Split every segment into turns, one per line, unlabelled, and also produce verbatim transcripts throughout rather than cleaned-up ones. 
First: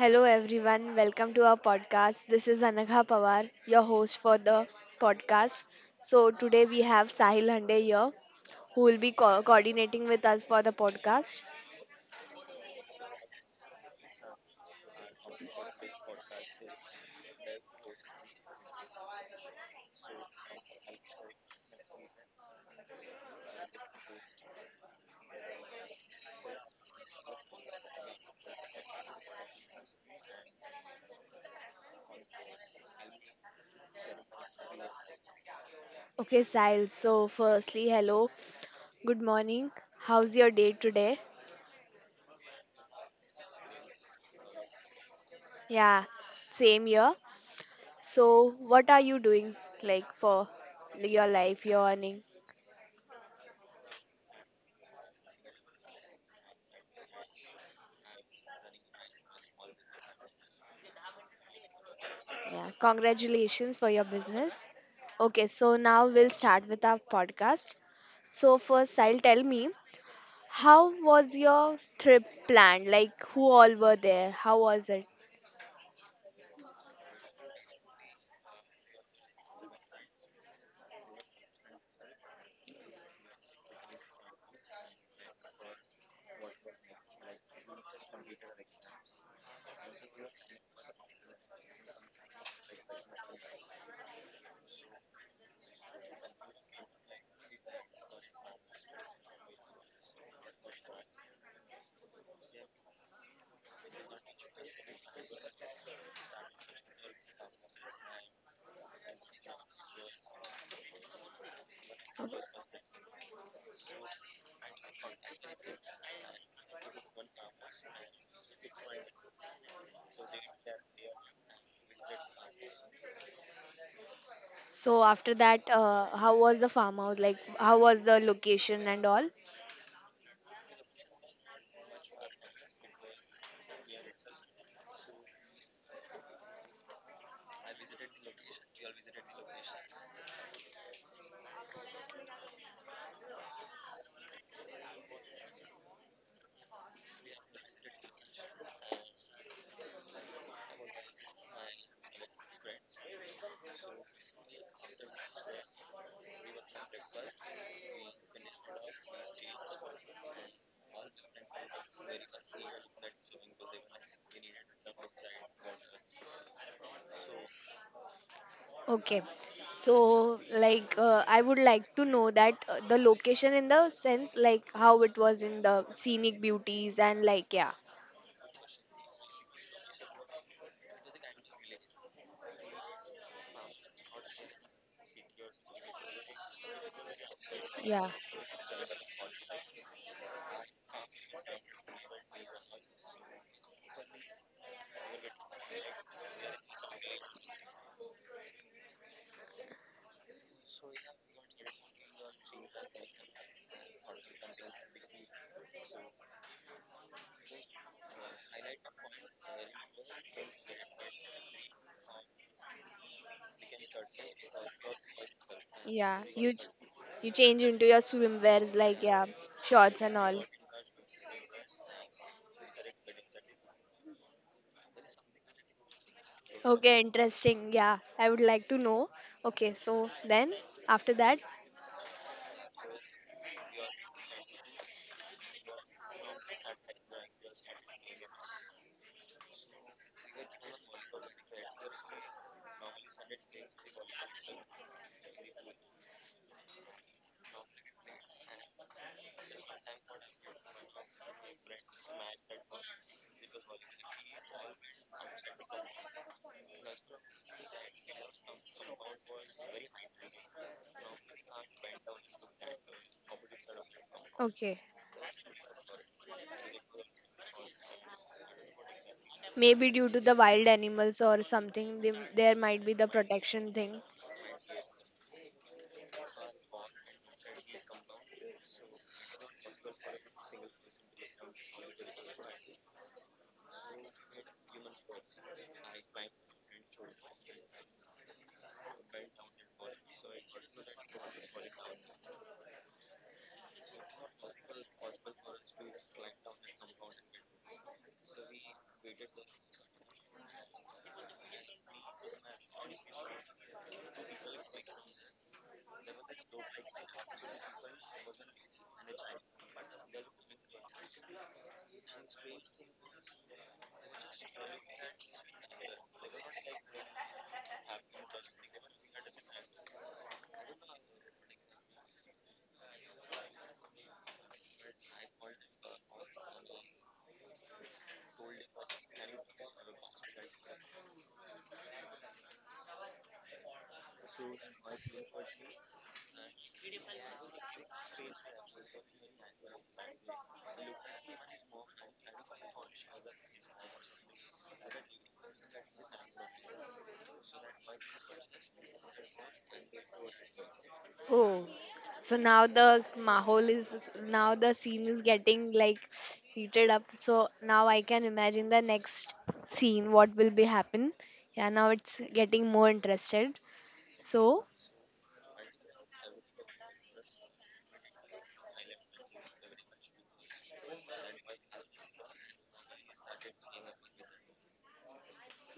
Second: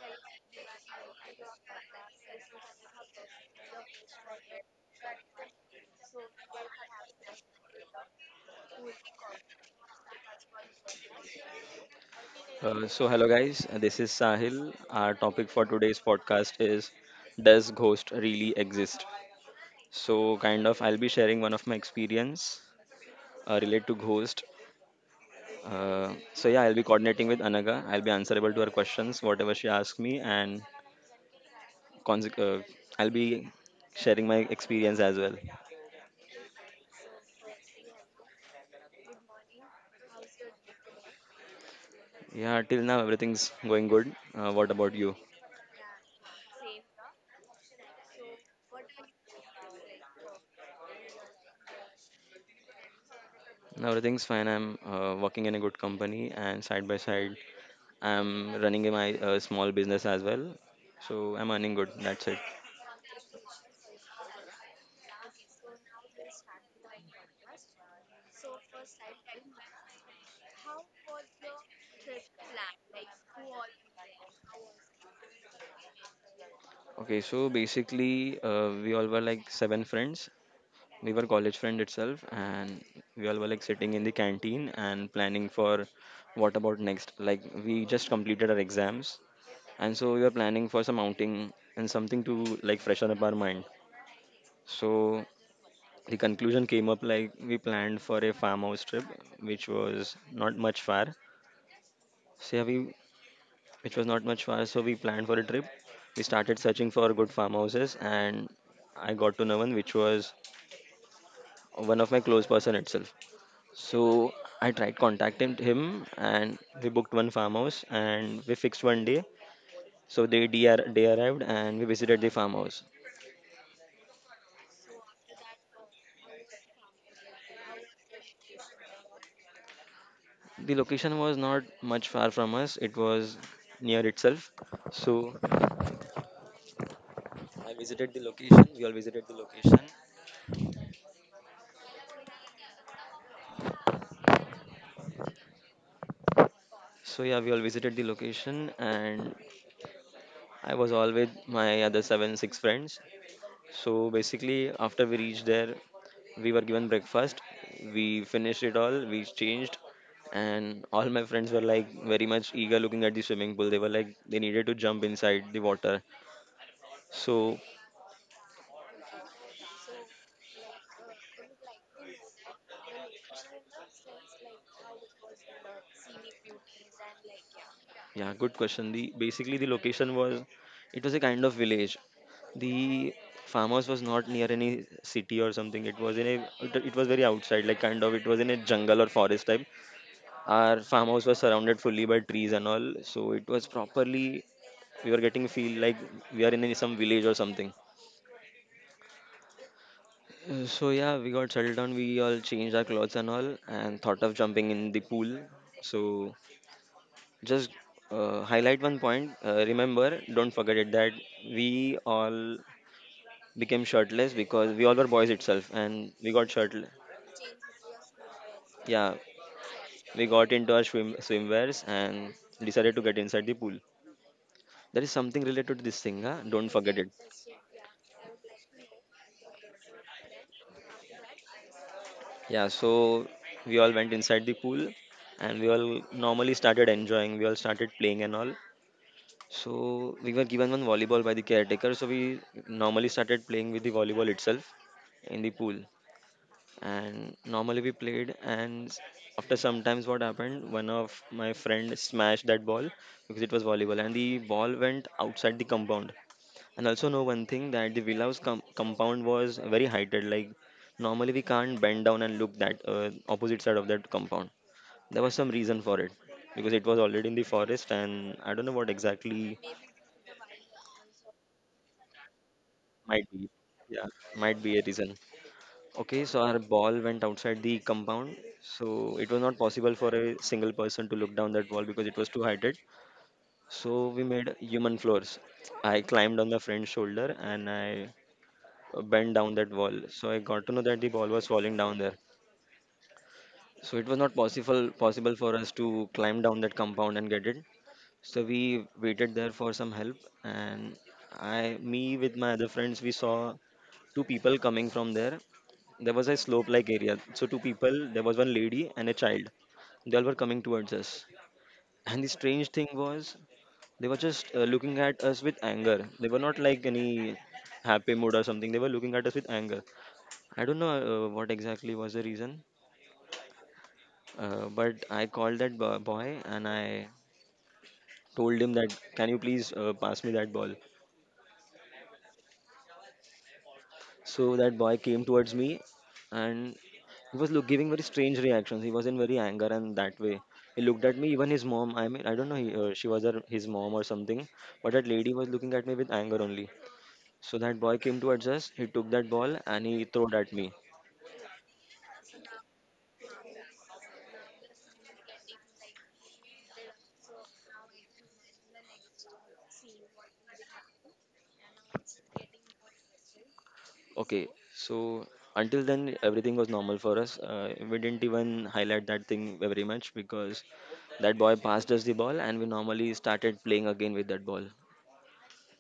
Hello everyone, welcome to our podcast. This is Anagha Pawar, your host for the podcast. So today we have Sahil Hande here, who will be co- coordinating with us for the podcast.
Uh, so, hello guys, uh, this is Sahil. Our topic for today's podcast is Does Ghost Really Exist? So, kind of, I'll be sharing one of my experience uh, related to Ghost. Uh, so, yeah, I'll be coordinating with Anaga. I'll be answerable to her questions, whatever she asks me, and conse- uh, I'll be sharing my experience as well.
Okay, Sahil. So firstly, hello, good morning. How's your day today?
Yeah, till now, everything's going good. Uh, what about you?
Yeah, same here. So what are you doing, like, for your life, your earning?
Now, everything's fine. I'm uh, working in a good company, and side by side, I'm running my uh, small business as well, so I'm earning good. That's it.
Yeah, congratulations for your business. Okay, so now we'll start with our podcast. So first, I'll tell me, how was your trip planned? Like, who all were there? How was it?
Okay, so basically, uh, we all were like seven friends. We were college friend itself, and we all were like sitting in the canteen and planning for what about next. Like we just completed our exams, and so we were planning for some outing and something to like freshen up our mind. So the conclusion came up like we planned for a farmhouse trip, which was not much far. So yeah, we which was not much far. So we planned for a trip. We started searching for good farmhouses, and I got to know one which was one of my close person itself. So I tried contacting him, and we booked one farmhouse, and we fixed one day. So the day, ar- day arrived, and we visited the farmhouse.
So after that, uh, how was the farmhouse? Like, how was the location and all?
The location was not much far from us. It was near itself. So I visited the location. We all visited the location. So yeah, we all visited the location, and I was all with my other seven, six friends. So basically, after we reached there, we were given breakfast. We finished it all. We changed, and all my friends were like very much eager looking at the swimming pool. They were like they needed to jump inside the water. So
Okay. So like uh, I would like to know that uh, the location, in the sense, like, how it was in the scenic beauties and like, yeah.
yeah, good question. The Basically, the location was, it was a kind of village. The farmhouse was not near any city or something. It was in a it, it was very outside, like kind
Yeah.
of it was in a jungle or forest type. Our farmhouse was surrounded fully by trees and all, so it was properly we were getting feel like we are in any- some village or something. Uh, So yeah, we got settled down. We all changed our clothes and all, and thought of jumping in the pool. So just uh, highlight one point. Uh, remember, don't forget it that we all became shirtless because we all were boys itself, and
Yeah,
we got
you ch-
shirtless.
you change into your swimwears, like,
Yeah,
yeah, shorts and
we
all.
got into our swim swimwears and decided to get inside the pool. There is something related to this thing, huh? Don't forget
Okay,
it.
interesting. Yeah, I would like to know. Okay, so then after that,
Yeah, so we all went inside the pool and we all normally started enjoying. We all started playing and all. So we were given one volleyball by the caretaker. So we normally started playing with the volleyball itself in the pool. And normally we played and s- after sometimes what happened, one of my friend smashed that ball because it was volleyball and the ball went outside the compound. And also know one thing that the Villa's com- compound was very heighted. Like normally we can't bend down and look that uh, opposite side of that compound.
okay,
There was some reason for it because it was already in the forest, and I don't know what exactly
maybe due to the wild animals or something, they, there might be the
might be.
protection thing.
Yeah, might be a reason. Okay, so our ball went outside the compound, so it was not possible for a single person to look down that wall because it was too heighted. So we made human floors. I climbed on the friend's shoulder and I uh, bent down that wall. So I got to know that the ball was falling down there. So it was not possible possible for us to climb down that compound and get it. So we waited there for some help, and I, me with my other friends, we saw two people coming from there. There was a slope-like area. So two people, there was one lady and a child. They all were coming towards us. And the strange thing was, they were just uh, looking at us with anger. They were not like any happy mood or something. They were looking at us with anger. I don't know uh, what exactly was the reason, uh, but I called that bo- boy and I told him that, can you please uh, pass me that ball? So that boy came towards me and he was look, giving very strange reactions. He was in very anger and that way. He looked at me, even his mom. I mean, I don't know, he, uh, she was her, his mom or something, but that lady was looking at me with anger only. So that boy came towards us, he took that ball and he threw it at me.
Oh, so now the mahol is, now the scene is getting like heated up. So now I can imagine the next scene. What will be happen? Yeah, now it's getting more interested.
Okay,
So
so until then, everything was normal for us. Uh, we didn't even highlight that thing very much because that boy passed us the ball and we normally started playing again with that ball.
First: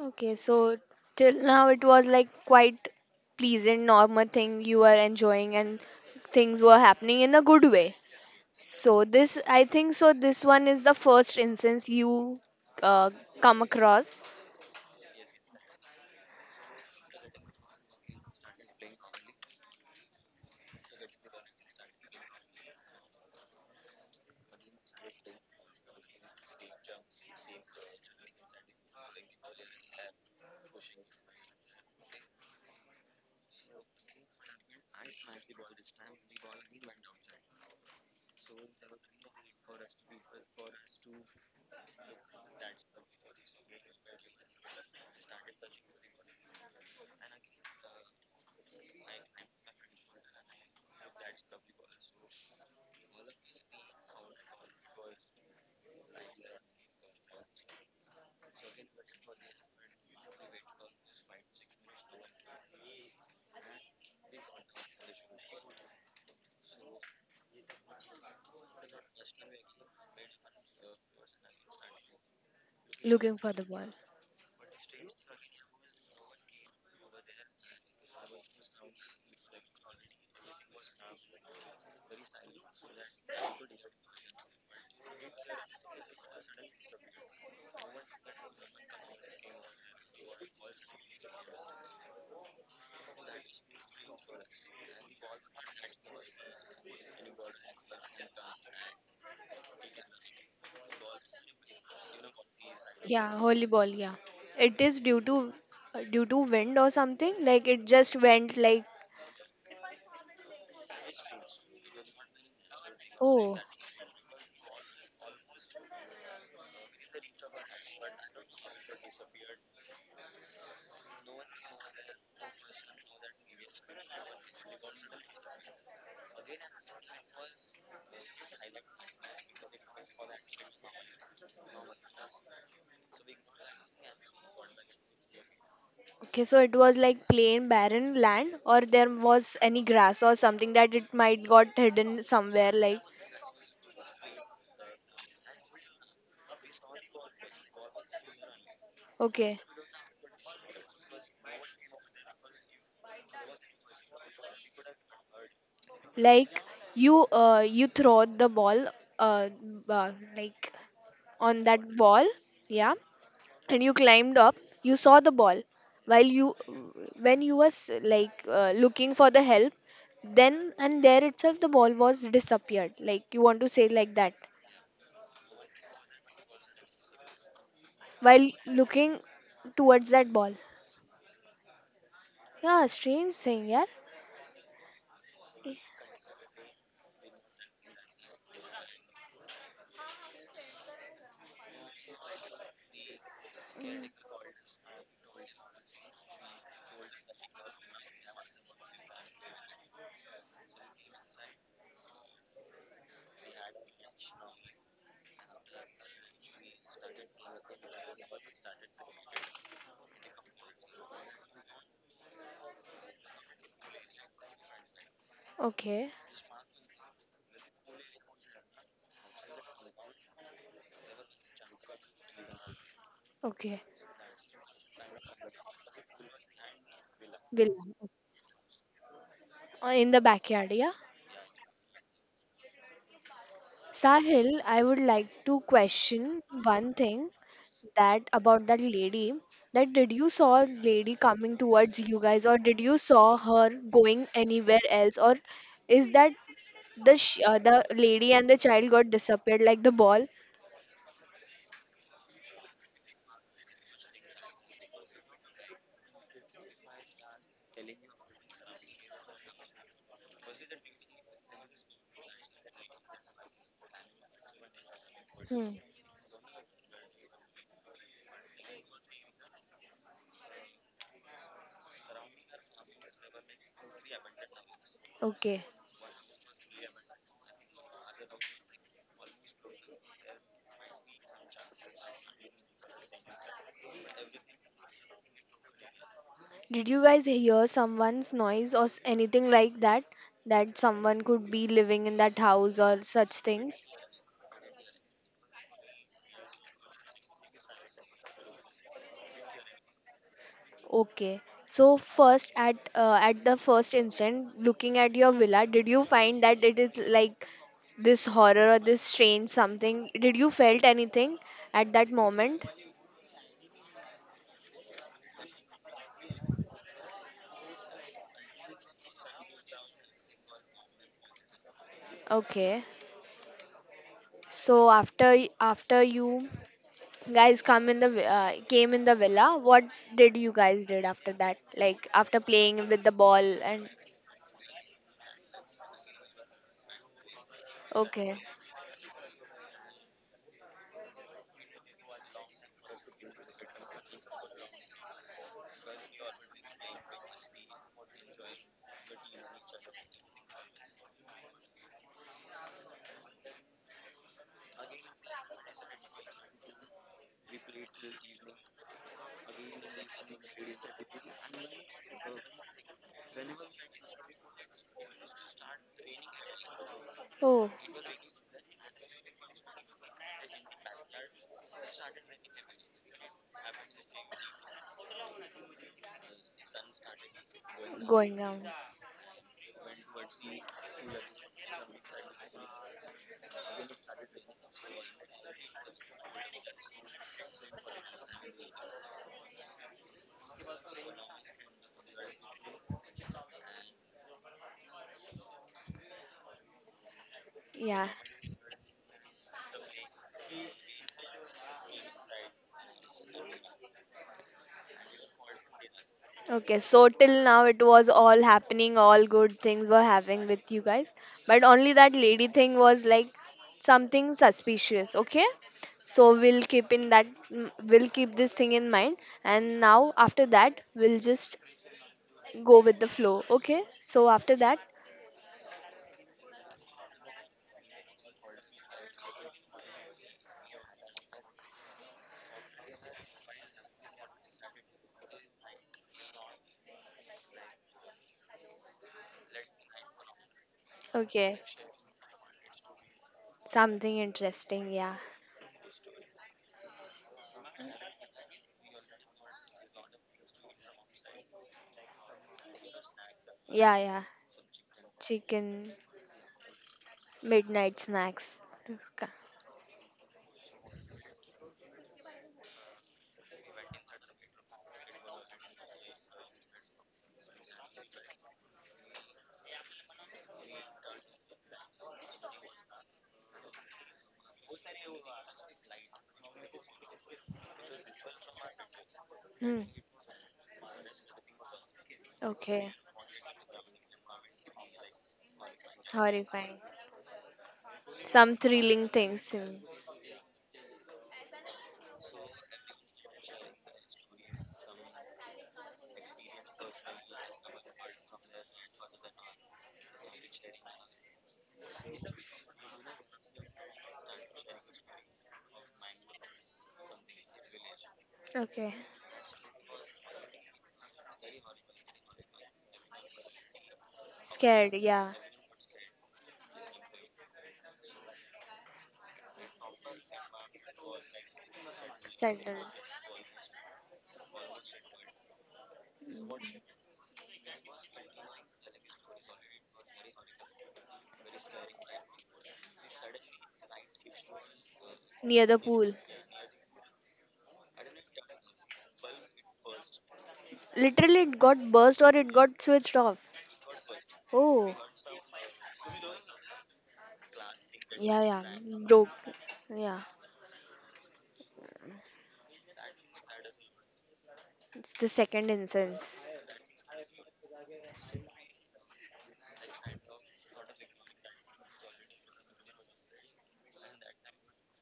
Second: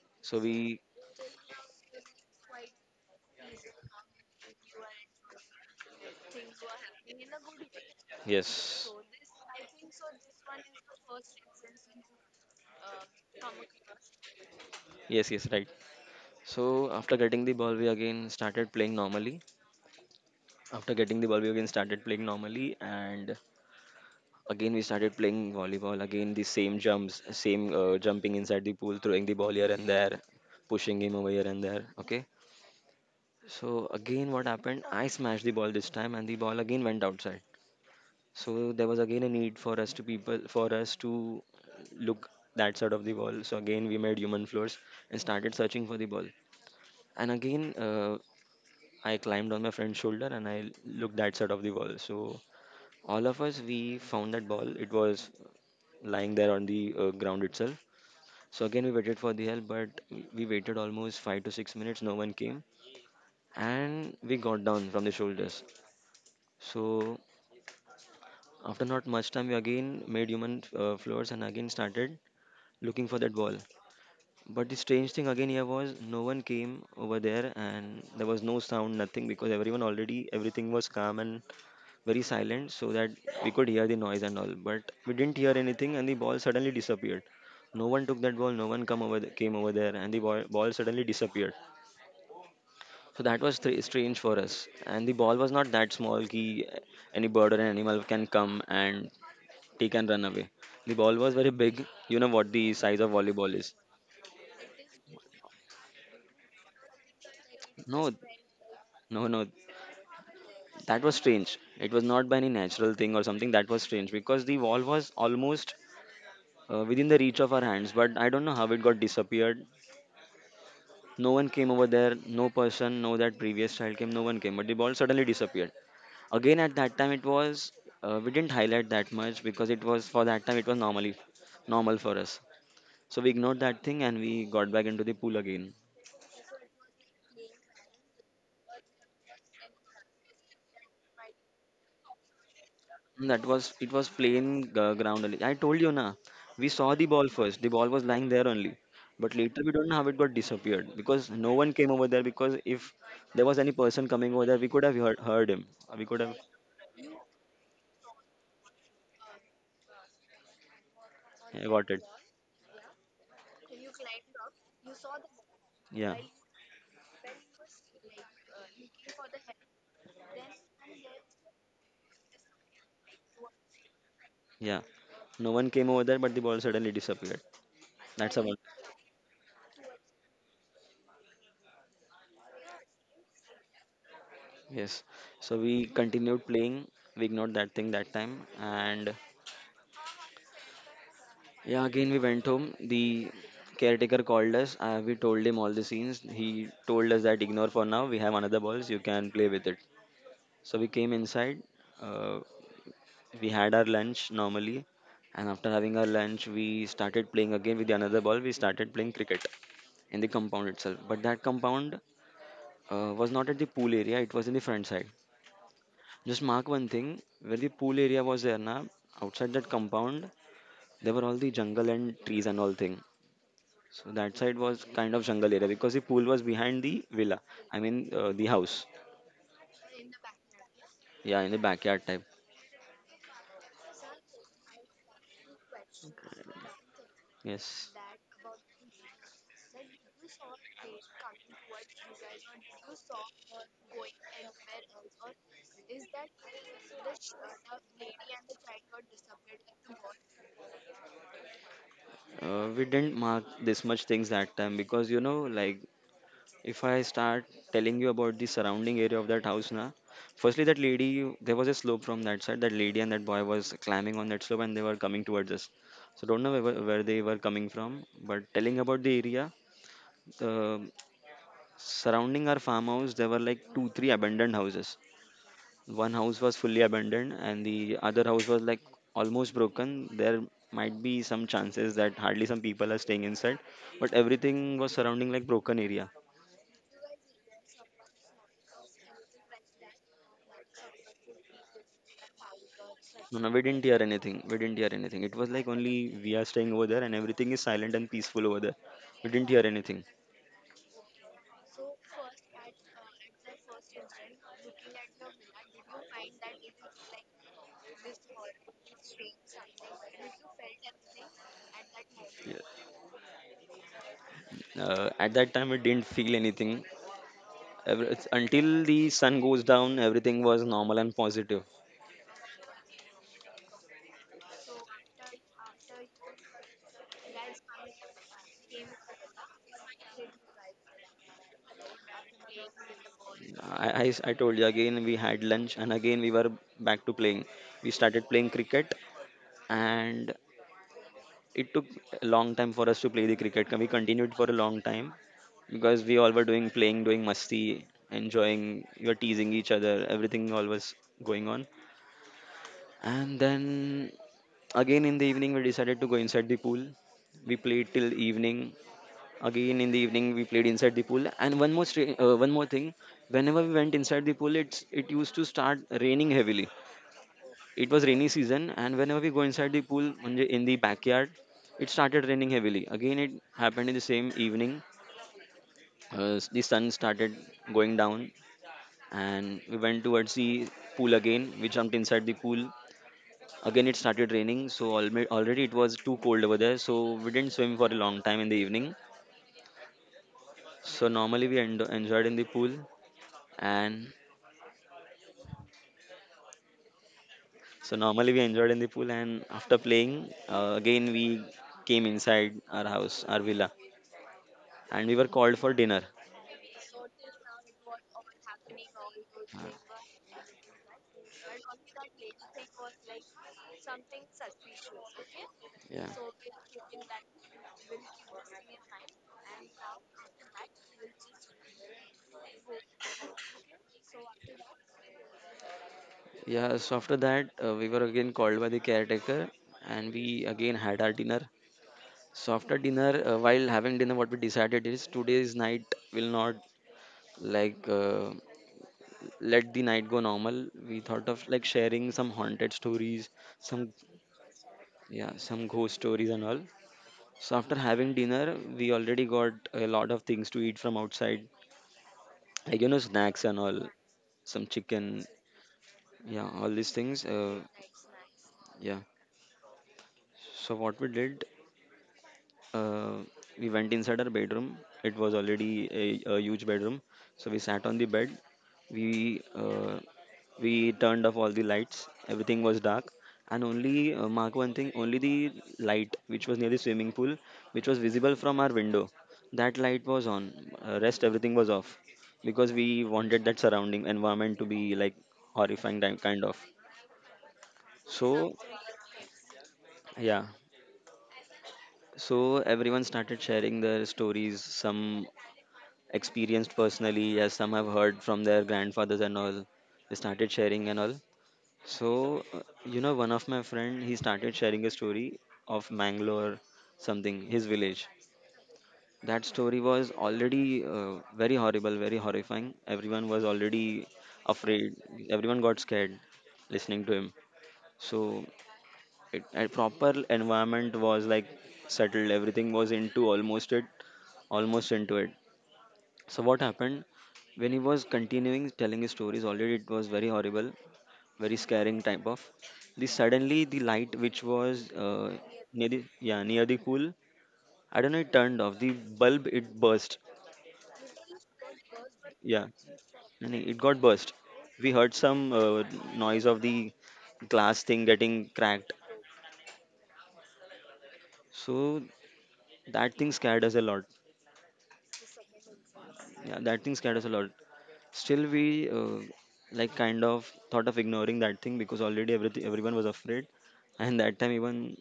Okay,
So
so
we,
till now it was like quite pleasant, normal thing you were enjoying, and things were happening in a good way.
yes,
So this, I think so this one is the first instance you uh, come across.
yes, yes, right. So after getting the ball, we again started playing normally. After getting the ball, we again started playing normally. And again, we started playing volleyball. Again, the same jumps, same uh, jumping inside the pool, throwing the ball here and there, pushing him over here and there. Okay. So again, what happened? I smashed the ball this time, and the ball again went outside. So there was again a need for us to people for us to look that side of the ball. So again, we made human floors and started searching for the ball. And again, uh, I climbed on my friend's shoulder and I looked that side of the ball. So all of us we found that ball. It was lying there on the uh, ground itself. So again, we waited for the help, but we waited almost five to six minutes. No one came, and we got down from the shoulders. So after not much time, we again made human uh, floors and again started looking for that
Looking for
ball.
the ball.
But the strange thing again here was no one came over there, and there was no sound, nothing because everyone already everything was calm and very silent so that we could hear the noise and all, but we didn't hear anything and the ball suddenly disappeared. No one took that ball, no one come over th- came over there, and the ball, ball suddenly disappeared. So that was th- strange for us, and the ball was not that small ki any bird or an animal can come and take and run away. The ball was very big, you know what the size of
Yeah,
volleyball
holy
is.
ball. Yeah. It is due to uh, due to wind or something, like it
No,
just went like…
no, no, that was strange. It was not by any natural thing or something.
Oh.
That was strange because the ball was almost uh, within the reach of our hands, but I don't know how it got disappeared. No one came over there, no person, no that previous child came, no one came, but the ball suddenly disappeared. Again at that time it was uh, we didn't highlight that much because it was for that time it was normally normal for us. So we ignored that thing and we got back into the pool again.
Okay, so it was like plain barren land, or there was any grass or something that it might got hidden somewhere, like…
That was It was plain uh, ground only. I told you na, we saw the ball first. The ball was lying there only, but
Okay.
later we don't know how it got disappeared because no one came over there. Because if there was any person coming over there, we could have heard, heard him. We could have.
Like, you uh you throw the ball, uh, uh like on
Yeah,
that
got it.
wall, yeah, and you climbed up, you saw the ball
Yeah,
while you when you was like uh, looking for the help, then and there itself the ball was disappeared. Like, you want to say like that,
yeah. No one came over there, but the ball suddenly disappeared. That's
while
about.
looking towards that ball. Yeah, strange thing, yeah.
Yes. So we continued playing. We ignored that thing that time, and yeah, again we went home. The caretaker called us. Uh, we told him all the scenes. He told us that ignore for now. We have another balls. You can play with it. So we came inside. Uh, we had our lunch normally, and after having our lunch, we started playing again with the another ball. We started playing cricket in the compound itself. But that compound uh, was not at the pool area. It was in the front side.
Okay.
Just mark one thing. Where the pool area was there, na outside that compound, there were all the jungle and trees and all thing.
Okay.
So that side was kind of jungle area because the pool was behind the villa. I
Villa.
mean uh, the house.
Uh, In the backyard, yeah.
Yeah, in the backyard type.
Sahil, I would like to question one thing,
Yes.
that about that lady. That, did you saw lady coming towards you guys, or did you saw her going anywhere else, or is that the sh- uh, the lady and the child got disappeared like the ball?
Uh, we didn't mark this much things that time because you know like if I start telling you about the surrounding area of that house na, firstly that lady, there was a slope from that side. That lady and that boy was climbing on that slope and they were coming towards
Hmm.
us. So don't know where, where they were coming from. But telling about the area, the surrounding our farmhouse there were like two three abandoned houses.
Okay.
One house was fully abandoned and the other house was like almost broken. There might be some chances that hardly some people are staying inside, but everything was surrounding like broken area.
Did you guys hear someone's noise or s- anything like that? That someone could be living in that house or such
No, no, we
things?
didn't hear anything. We didn't hear anything. It was like only we are staying over there and everything is silent and peaceful over there. We didn't hear anything.
Okay. So first at uh, at the first instant, looking at your villa, did you find that it is like this horror or this strange something, did you felt anything at that
Yeah.
moment?
Uh, at that time, we didn't feel anything. Ever, it's- until the sun goes down, everything was normal and positive.
Okay. So after y- after you guys come in the vi- uh, came in the villa, what did you guys did after that, like after playing with the ball and…
I I I told you again we had lunch and again we were back to playing. We started
okay.
playing cricket, and it took a long time for us to play the cricket. We continued for a long time because we all were doing playing, doing musti, enjoying, we were teasing each other, everything all was going on. And then again in the evening, we decided to go inside the pool. We played till evening. Again in the evening, we played inside the pool. And one more stra- uh, one more thing, whenever we went inside the pool, it's it used to start raining heavily.
Oh,
It was rainy season, and whenever we go inside the pool म्हणजे in the backyard, it started raining heavily. Again, it happened in the same evening. Uh, s- the sun started going down,
going down.
and we went towards the pool again. We jumped inside the pool. Again, it started raining, so alme- already it was too cold over there, so we didn't swim for a long time in the evening. So normally we en- enjoyed in the pool, and so
Yeah.
normally we enjoyed in the pool, and after playing, uh, again we came inside our house, our villa, and we were called for dinner.
Okay, so till now it was all happening, all good things were having with you guys. But only that lady thing was like something suspicious, okay?
Yeah.
So we'll keep in that mm, we'll keep this thing in mind, and now after that we'll just go with the flow, okay? So after that,
Yeah, so after that, uh, we were again called by the caretaker and we again had our dinner. So after dinner, uh, while having dinner, what we decided is today's night will not like uh, let the night go normal. We thought of
okay,
like sharing some haunted stories, some
something interesting, yeah.
yeah, some ghost stories and all. So after having dinner, we already got a lot of things to eat from outside, like you know snacks and all,
Yeah, yeah.
some chicken,
Chicken.
yeah, all these things. Uh,
Midnight snacks.
yeah. So what we did, uh, we went inside our bedroom. It was already a, a huge bedroom, so we sat on the bed. We uh, we turned off all the lights. Everything was dark, and only uh, mark one thing: only the light which was near the swimming pool, which was visible from our window, that
Hmm.
light was on. Uh, rest everything was off because we
Okay.
wanted that surrounding environment to be like horrifying di- kind of.
Horrifying. Some
So
thrilling things, seems.
yeah. So everyone started sharing their stories. Some experienced personally, as some have heard from their grandfathers and all. They started sharing and all. So, uh, you know, one of my friend, he started sharing a story of Mangalore, something, his village.
Okay.
That story was already uh, very horrible, very horrifying. Everyone was already
Scared,
afraid.
yeah.
Everyone got scared listening to him. So, it, a proper environment was like settled. Everything
Settled.
was into almost it, almost into it. So what happened when he was continuing telling his stories? Already it was very horrible, very scaring type of. The suddenly the light which was uh,
Near the
near the
pool.
yeah near the pool, I don't know it turned off. The bulb it burst.
Literally, it got burst or it
Yeah,
got switched off?
and it it got burst. We
Oh,
heard some uh, noise of the glass thing getting
yeah, yeah.
cracked.
Broke. Yeah.
So that thing scared us a lot.
It's the second instance.
Yeah, that thing scared us a lot. Still, we uh, like kind of thought of ignoring that thing because already everything everyone was afraid, and that time even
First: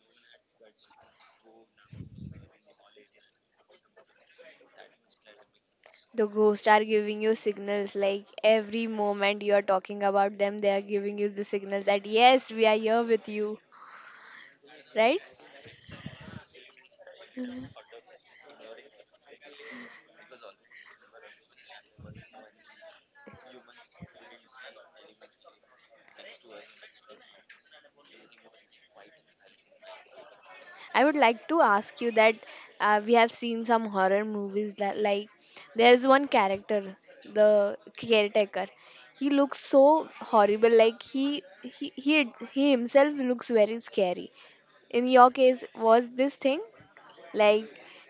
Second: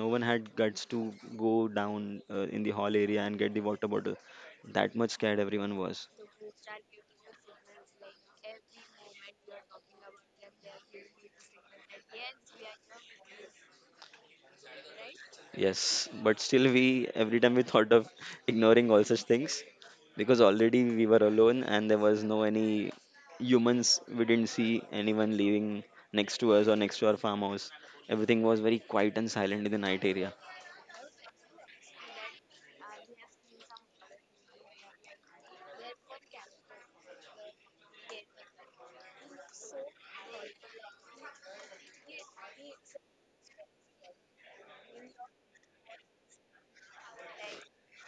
no one had guts to go down uh, in the hall area and get the water bottle. That much scared everyone was.
The ghosts are giving you signals, like, every moment you are talking about them, they are giving you the signals that yes, we are here with you. Right?
Yes, but still we every time we thought of ignoring all such things because already we were alone and there was no any humans. We didn't see anyone living next to us or next to our farmhouse. Everything was very quiet and silent in the night area.
I would like to ask you that, uh, we have seen some horror movies that, like, there's one character, the caretaker. He looks so horrible. Like, he he he, he himself looks very scary. In your case, was this thing like?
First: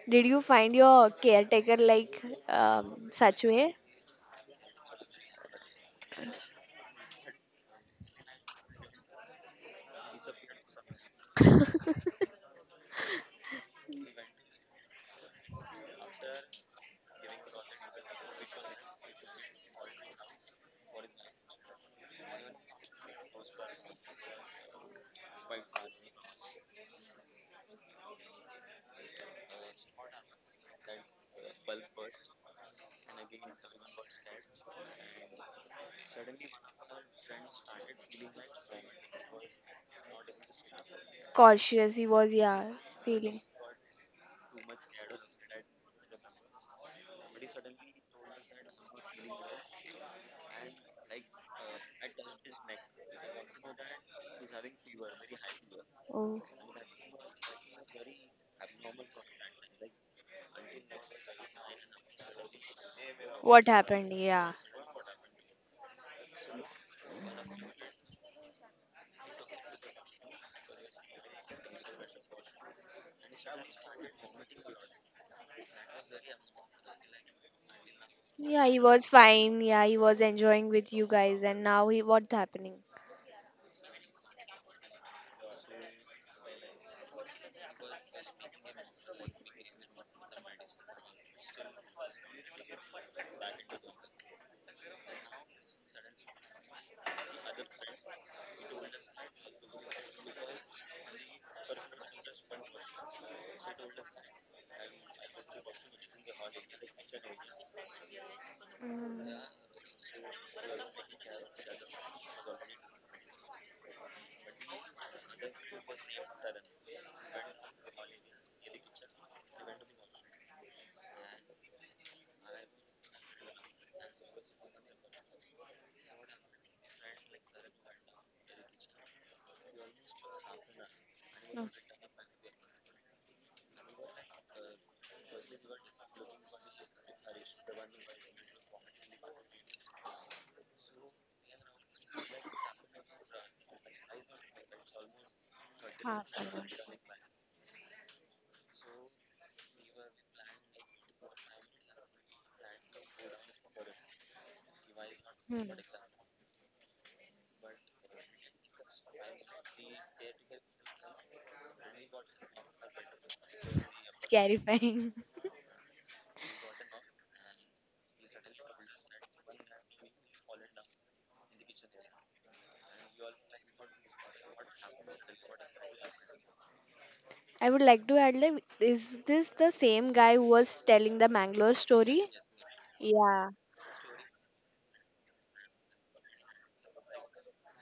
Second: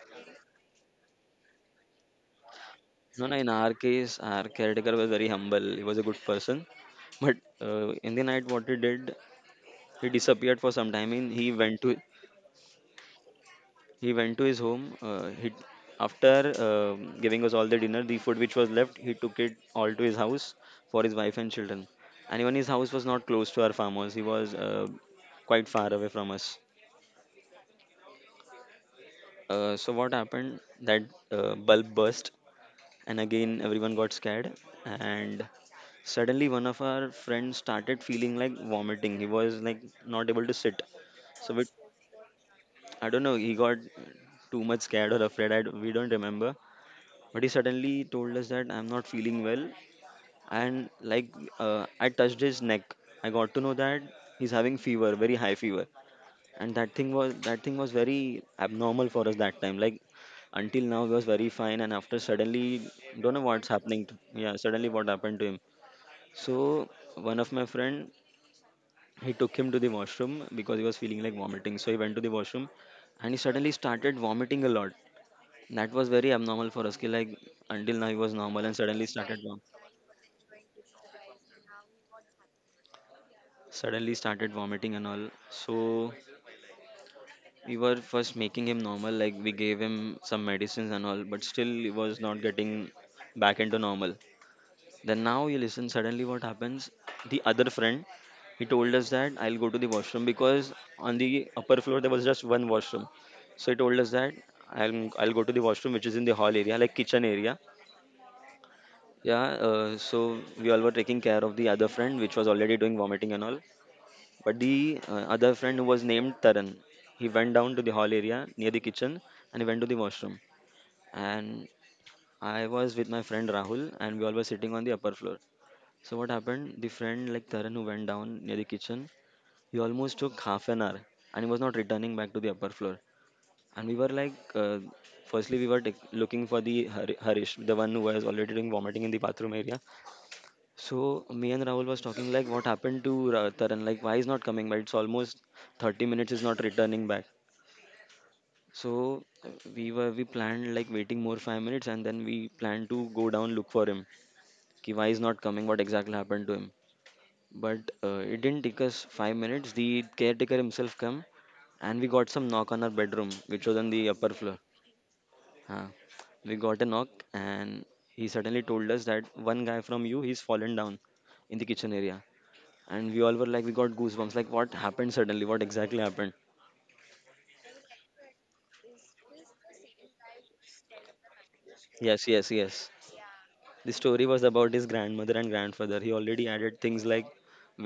Did you find your caretaker like, um,
No, no,
such
in our
way?
case, our caretaker was very humble. He was a good person. But uh, in the night, what he did, he disappeared for some time. And he went to he went to his home. Uh, he after uh, giving us all the dinner, the food which was left, he took it all to his house for his wife and children. And even his house was not close to our farmers. He was uh, quite far away from us. Uh, so what happened? That uh, bulb burst and again everyone got scared and suddenly one of our friends started feeling like vomiting, he was like not able to sit, so we,
Cautious? He was, yeah,
I don't know
feeling.
he got too much scared or afraid. I, we don't remember, but he suddenly told us that I'm not feeling well and like, uh, I touched his neck, I got to know that he's having fever, very high fever.
Oh,
And that thing was, that thing was very abnormal for us that time, like until now he was very fine and after suddenly don't know what's
what
happening
happened?
to,
Yeah.
yeah suddenly what happened to him. So one of my friend, he took him to the washroom because he was feeling like vomiting, so he went to the washroom and he suddenly started vomiting a lot. That was very abnormal for us ki, like until now he was normal
Yeah,
and
he
suddenly
was
started vom-
fine. Yeah, he was enjoying with you guys, and now he, what's happening?
suddenly started vomiting and all. So we were first making him normal, like we gave him some medicines and all, but still he was not getting back into normal. Then now you listen, suddenly what happens, the other friend, he told us that I'll go to the washroom because on the upper floor there was just one washroom. So he told us that i'll I'll go to the washroom which is in the hall area, like kitchen area.
Mm,
Yeah, uh, so we all were taking care of the other friend which was already doing vomiting and all, but the uh, other friend who was named Taran, he went down to the hall area near the kitchen and he went to the washroom. And I was with my friend Rahul and we all were sitting on the upper floor. So what happened? The friend like Taran who went down near the kitchen, he almost took half an hour and he was
no,
not returning back to the upper floor. And we were like, uh, firstly we were tak- looking for the Har- Harish, the one who was already doing vomiting in the bathroom area. So me and Rahul was talking like what happened to Ra- Taran, like why he's not coming back? It's almost thirty
half
minutes, he's
an
not
hour.
returning back. So uh, we were we planned like waiting more five minutes and then we planned to go down look for him. Ki why he's not coming?
Hmm.
What exactly happened to him? But uh, it didn't take us five minutes. The caretaker himself come and we got some knock on our bedroom, which was on the
It's
upper floor.
terrifying.
Huh. We got a knock and he suddenly told us that one guy from you he's fallen down in the kitchen area and we all were like we got goosebumps like what happened, suddenly what exactly happened.
I would like to add, like, is this the same guy who was telling the Mangalore
Yes,
story?
yes, yes,
Yeah.
the story was about his grandmother and grandfather. He already added things like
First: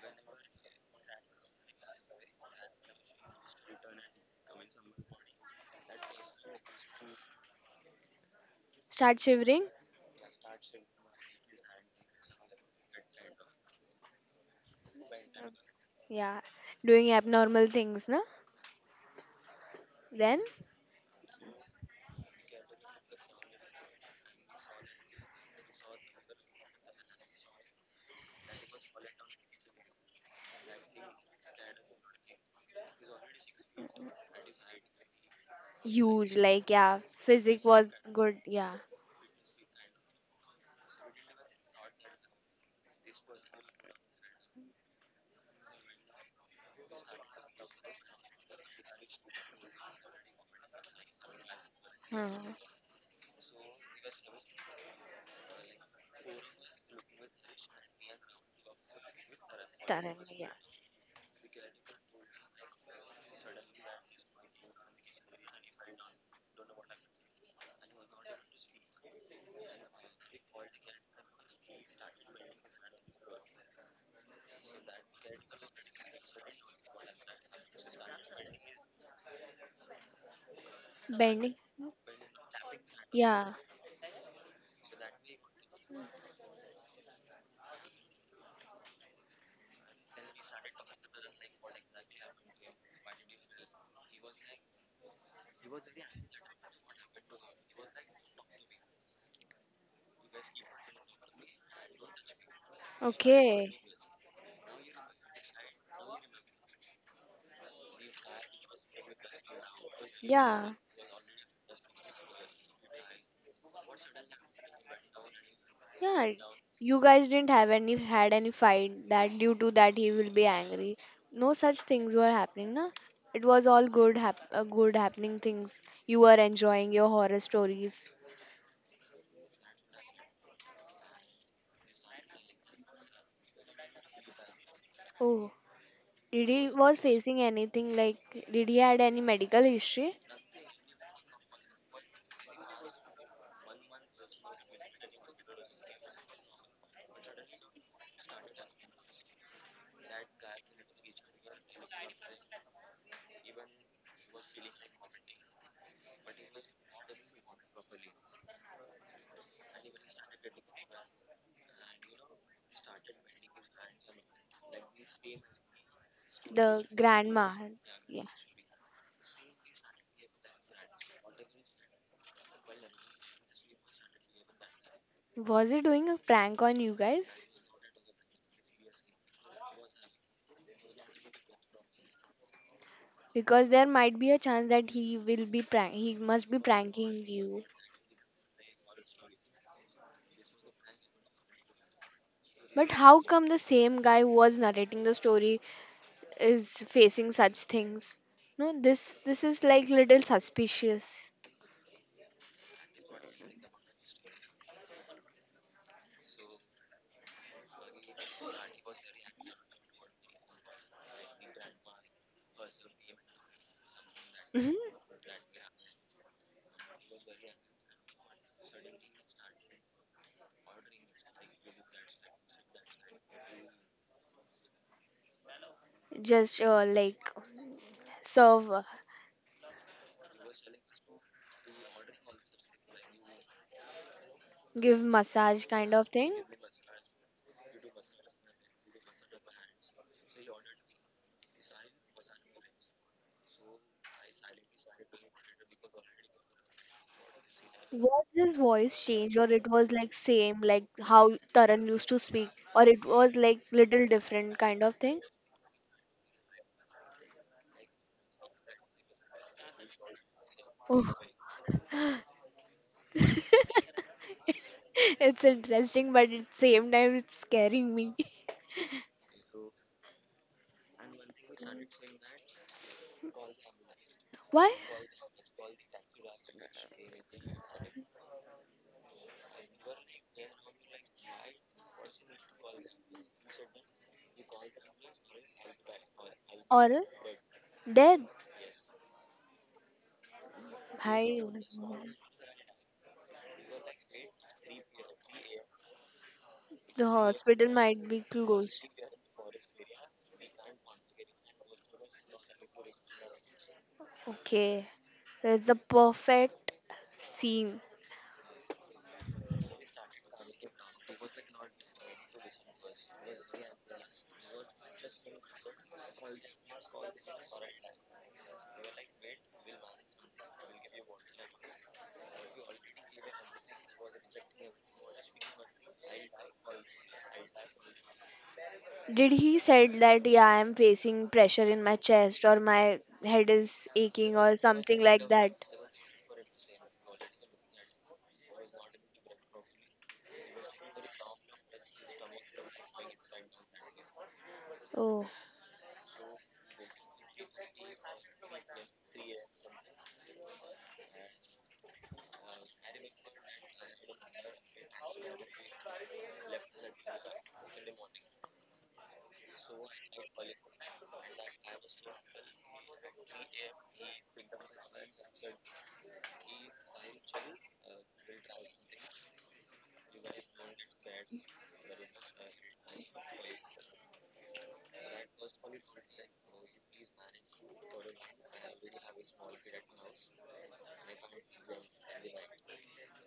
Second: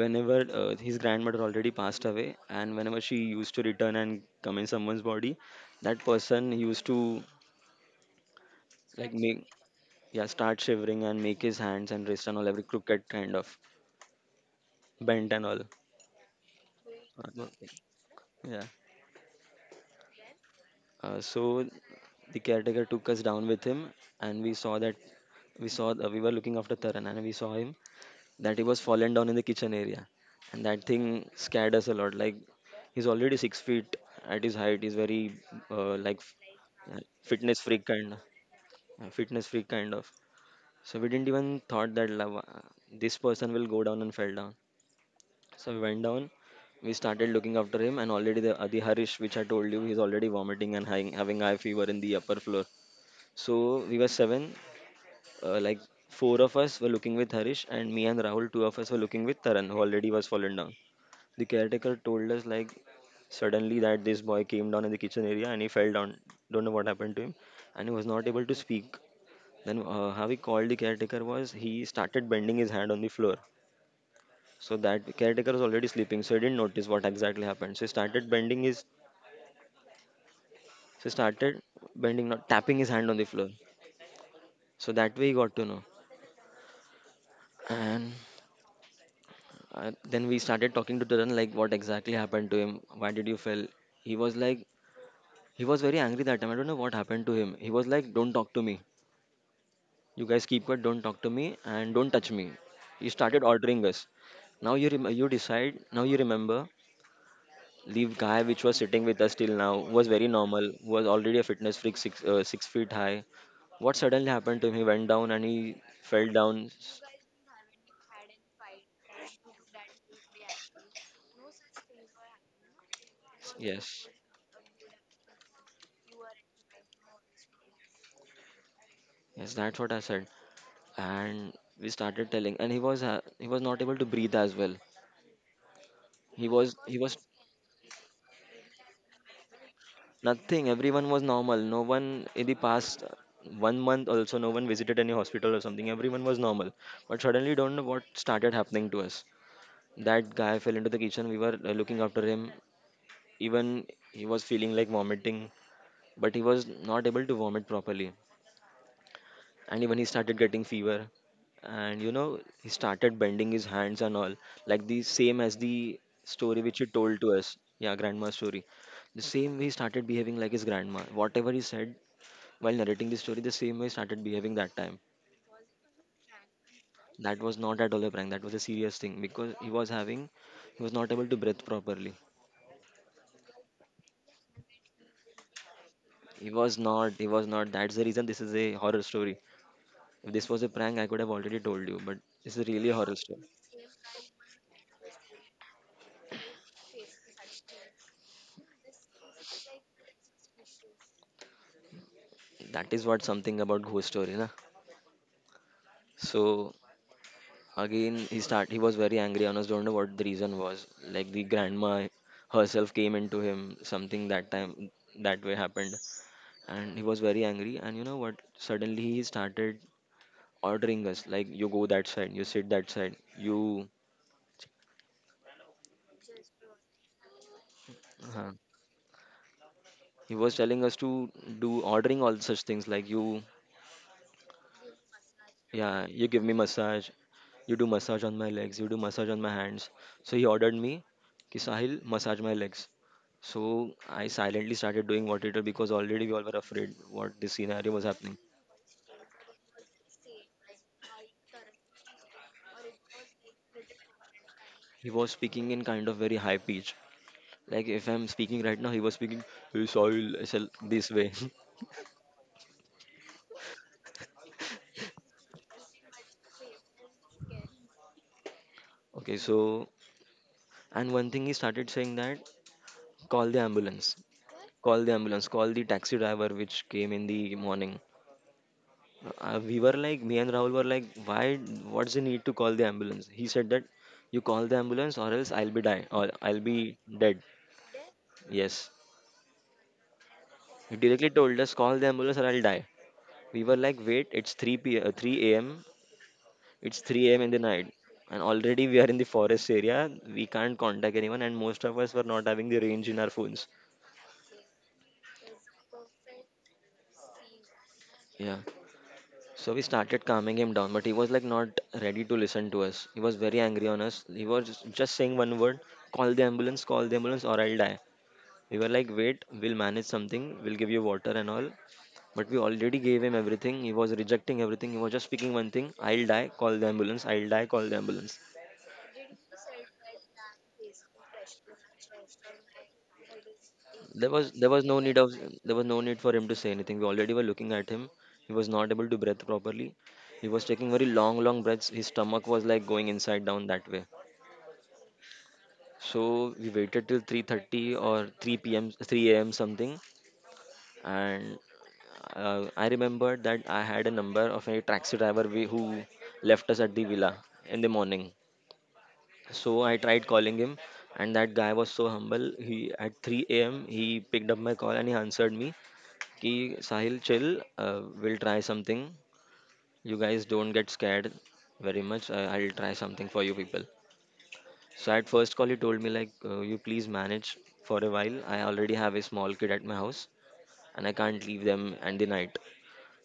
whenever uh, his grandmother already passed away and whenever she used to return and come in someone's body, that person used to like
Start
make
shivering.
yeah, start shivering and make his hands and wrist and all every crooked kind of bent and all.
Yeah. Doing
Uh,
abnormal
Okay.
things, no?
Yeah.
Then,
Uh, so the caretaker took us down with him, and we saw that we saw uh, we were looking after Taran, and we saw him that he was fallen down in the kitchen area, and that thing scared us a lot. Like he's already six feet at his height. He's very uh, like f-
huge, like,
uh,
yeah.
fitness
Physics
freak
was
kind,
good. Yeah.
uh, fitness freak kind of. So we didn't even thought that lava, this person will go down and fell down. So we went down. We started looking after him, and already the Adi Harish, which I told you, he's already vomiting and having, having high fever in the upper
Hmm.
floor. So we were seven, uh, like four of us were looking with Harish, and me and Rahul, two of us were looking with Taran, who already
Tarang,
was
yeah.
fallen down. The caretaker told us like suddenly that this boy came down in the kitchen area and he fell down. Don't know what happened to him, and he was not able to speak. Then uh, how we called the caretaker was he started bending his hand on the floor. So that caretaker was already sleeping, so he didn't notice what exactly happened. So he started bending his, so he
Bending.
started bending, not tapping his hand on the
Yeah.
floor. So that way he got to know. And Uh, then we started talking to Tarun, like what exactly happened to him? Why did you fell? He was like, he was very angry that time. I don't know what happened to him. He was like, don't talk to me. You guys keep quiet. Don't talk to me and don't touch me. He started
Okay.
ordering us. Now you rem- you decide. Now you remember. Leave guy which was sitting with us till now who was very normal,
Yeah,
who was already a fitness freak, six uh, six feet high. What suddenly happened to him? He went down and he fell
yeah.
down.
You guys didn't have any had any fight that due to that he will be angry. No such things were happening, na. It was all
Yes,
good, hap- uh, good happening things. You were enjoying your horror stories.
yes, that's what I said, and we started telling and he was ha- he was not able to breathe as well.
Oh, did
he
he
was
was
he was
facing anything like? Did he had any medical history?
nothing. Everyone was normal. No one in the past uh, one month also, no one visited any hospital or something. Everyone was normal, but suddenly don't know what started happening to us. That guy fell into the kitchen. We were uh, looking after him. Even he was feeling like vomiting, but he was not able to vomit properly, and even he started getting fever, and you know he started bending his hands and all, like the same as the story which
The
he told to us,
grandma.
yeah,
Yeah.
grandma's story. The same way he started behaving like his grandma, whatever he said while narrating the story, the same way he started behaving that time.
Was he doing a prank on you
That
guys?
was not at all a prank. That was a serious thing because he was having, he was not able to breathe properly.
Because there might be a chance that he will be prank. He must
he
be
was
pranking
not he was
you.
not that's the reason this is a horror story. If this was a prank I could have already told you, but it's a
But
really horror
how
story.
come the same guy who was narrating the story is facing such things? No, this this is like little suspicious.
That is what, something about ghost story na. So again, he start. He was very angry. Honest, don't know what the reason was. Like the grandma herself came into him. Something that
Mhm.
time that way happened, and he was very angry. And you know what? Suddenly he started ordering us. Like you go that side, you sit that side, you.
Just, uh, like,
uh
serve, uh,
He was telling us to do ordering all such things. Like you.
give massage kind of
Yeah, you
thing.
give me massage. You do massage on my legs. You do massage on my hands. So he ordered me, "Ki Sahil, massage my legs." So I silently started doing what he, because already we all were afraid what this scenario was
Was
happening.
his voice change, or it was like same like how Taran used to speak, or it was like little different kind of
He
thing?
was speaking in kind of very high pitch. Like if I'm speaking right now, he was speaking, "Hey, Sahil, I said
Oh,
this way."
it's interesting, but at same time it's scaring me.
Okay, so and one thing he started saying that call the ambulance,
Why?
call the ambulance, call the taxi driver which came in the morning. Uh, we were like, me and Rahul were like, why, what's the need to call the ambulance? He said that you call the ambulance or else I'll be die, or I'll be
Or
dead.
dead.
Yes, he directly
Bhai,
told us call the ambulance or I'll die. We were like, wait, it's three p uh, three a.m.
the
It's three a.m. in the
hospital might
night,
be
and
closed.
already we are in the forest area. We can't contact anyone and most of us were not having the range in our phones.
Okay, that's the perfect scene.
Yeah. So we started calming him down, but he was like not ready to listen to us. He was very angry on us. He was just saying one word, call the ambulance, call the ambulance, or I'll die. We were like, wait, we'll manage something, we'll give you water and all. But we already gave him everything. He was rejecting everything. He was just speaking one thing, I'll die, call the ambulance, I'll die, call the ambulance.
Did he said that, yeah, I'm facing pressure in my chest, or my head is
There
aching,
was
or
there was
something
no need
like
of
that?
there was no need for him to say anything. We already were looking at him. He was not able to breathe properly. He was taking very long, long breaths. His stomach was like going inside down that way.
Oh.
So we waited till three thirty or three p m three a m something, and uh, I remember that I had a number of a taxi driver we, who left us at the villa in the morning. So I tried calling him, and that guy was so humble. He at three a m he picked up my call and he answered me, "Ki Sahil, chill. Uh, we'll try something. You guys don't get scared very much. Uh, I'll try something for you people." So at first call, he told me like, uh, "You please manage for a while. I already have a small kid at my house, and I can't leave them and the night."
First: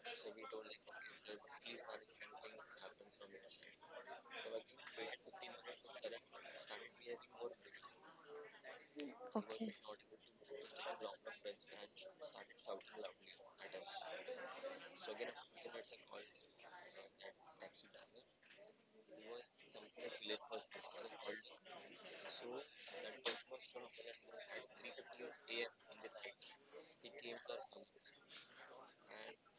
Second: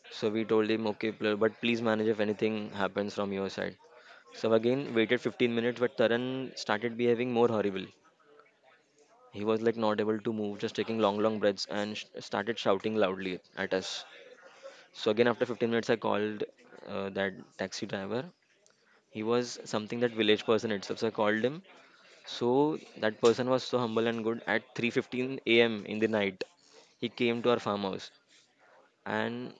So we told him, "Okay, pl- but please manage if anything happens from your side." So again, waited fifteen minutes, but Taran started behaving more horrible. He was
Okay.
like not able to move, just taking long, long breaths, and sh- started shouting loudly at us. So again, after fifteen minutes, I called uh, that taxi driver. He was something that village person itself. So I called him. So that person was so humble and good. At three fifteen a m in the night, he came to our farmhouse and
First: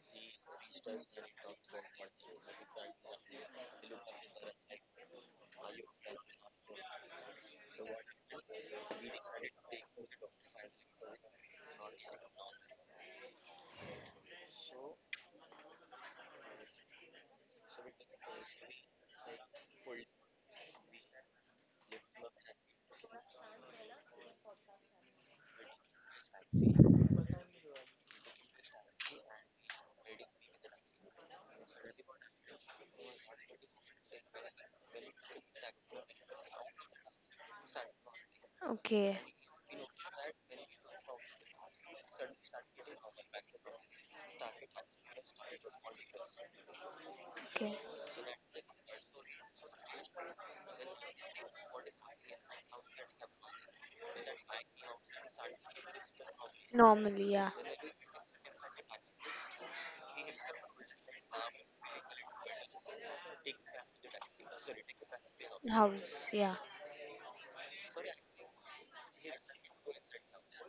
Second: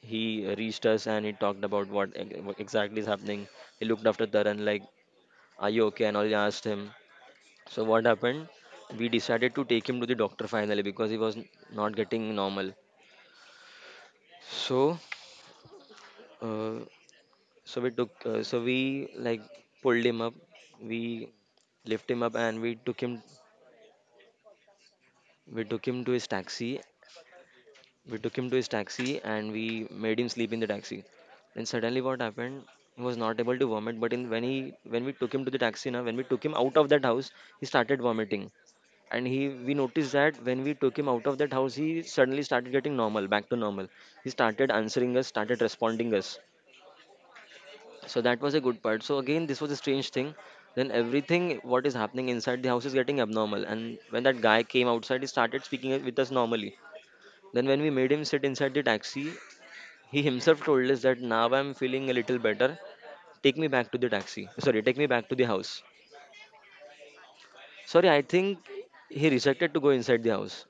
he reached us and he talked about what ex- what exactly is happening. He looked after Taran like, "Are you okay?" and all. He asked him. So what happened? We decided to take him to the doctor finally because he was n- not getting normal. So, uh, so we took, uh, so we like pulled him up. We lifted him up and we took him, we took him to his taxi we took him to his taxi and we made him sleep in the taxi. And suddenly what happened, he was not able to vomit, but in when he, when we took him to the taxi, now when we took him out of that house, he started vomiting.
Okay.
And he, we noticed that when we took him out of that house he suddenly started getting normal, back to normal. He started answering us, started responding us.
Okay.
So that was a good part. So again, this was a strange thing, then everything what is happening inside the house is getting abnormal, and when that guy came outside he started speaking with us normally.
Normally, yeah.
Then when we made him sit inside the taxi, he himself told us that now I'm feeling a little better. Take me back to the taxi. Sorry, take me back to the house.
House, yeah.
Sorry, I think he rejected to go inside the house.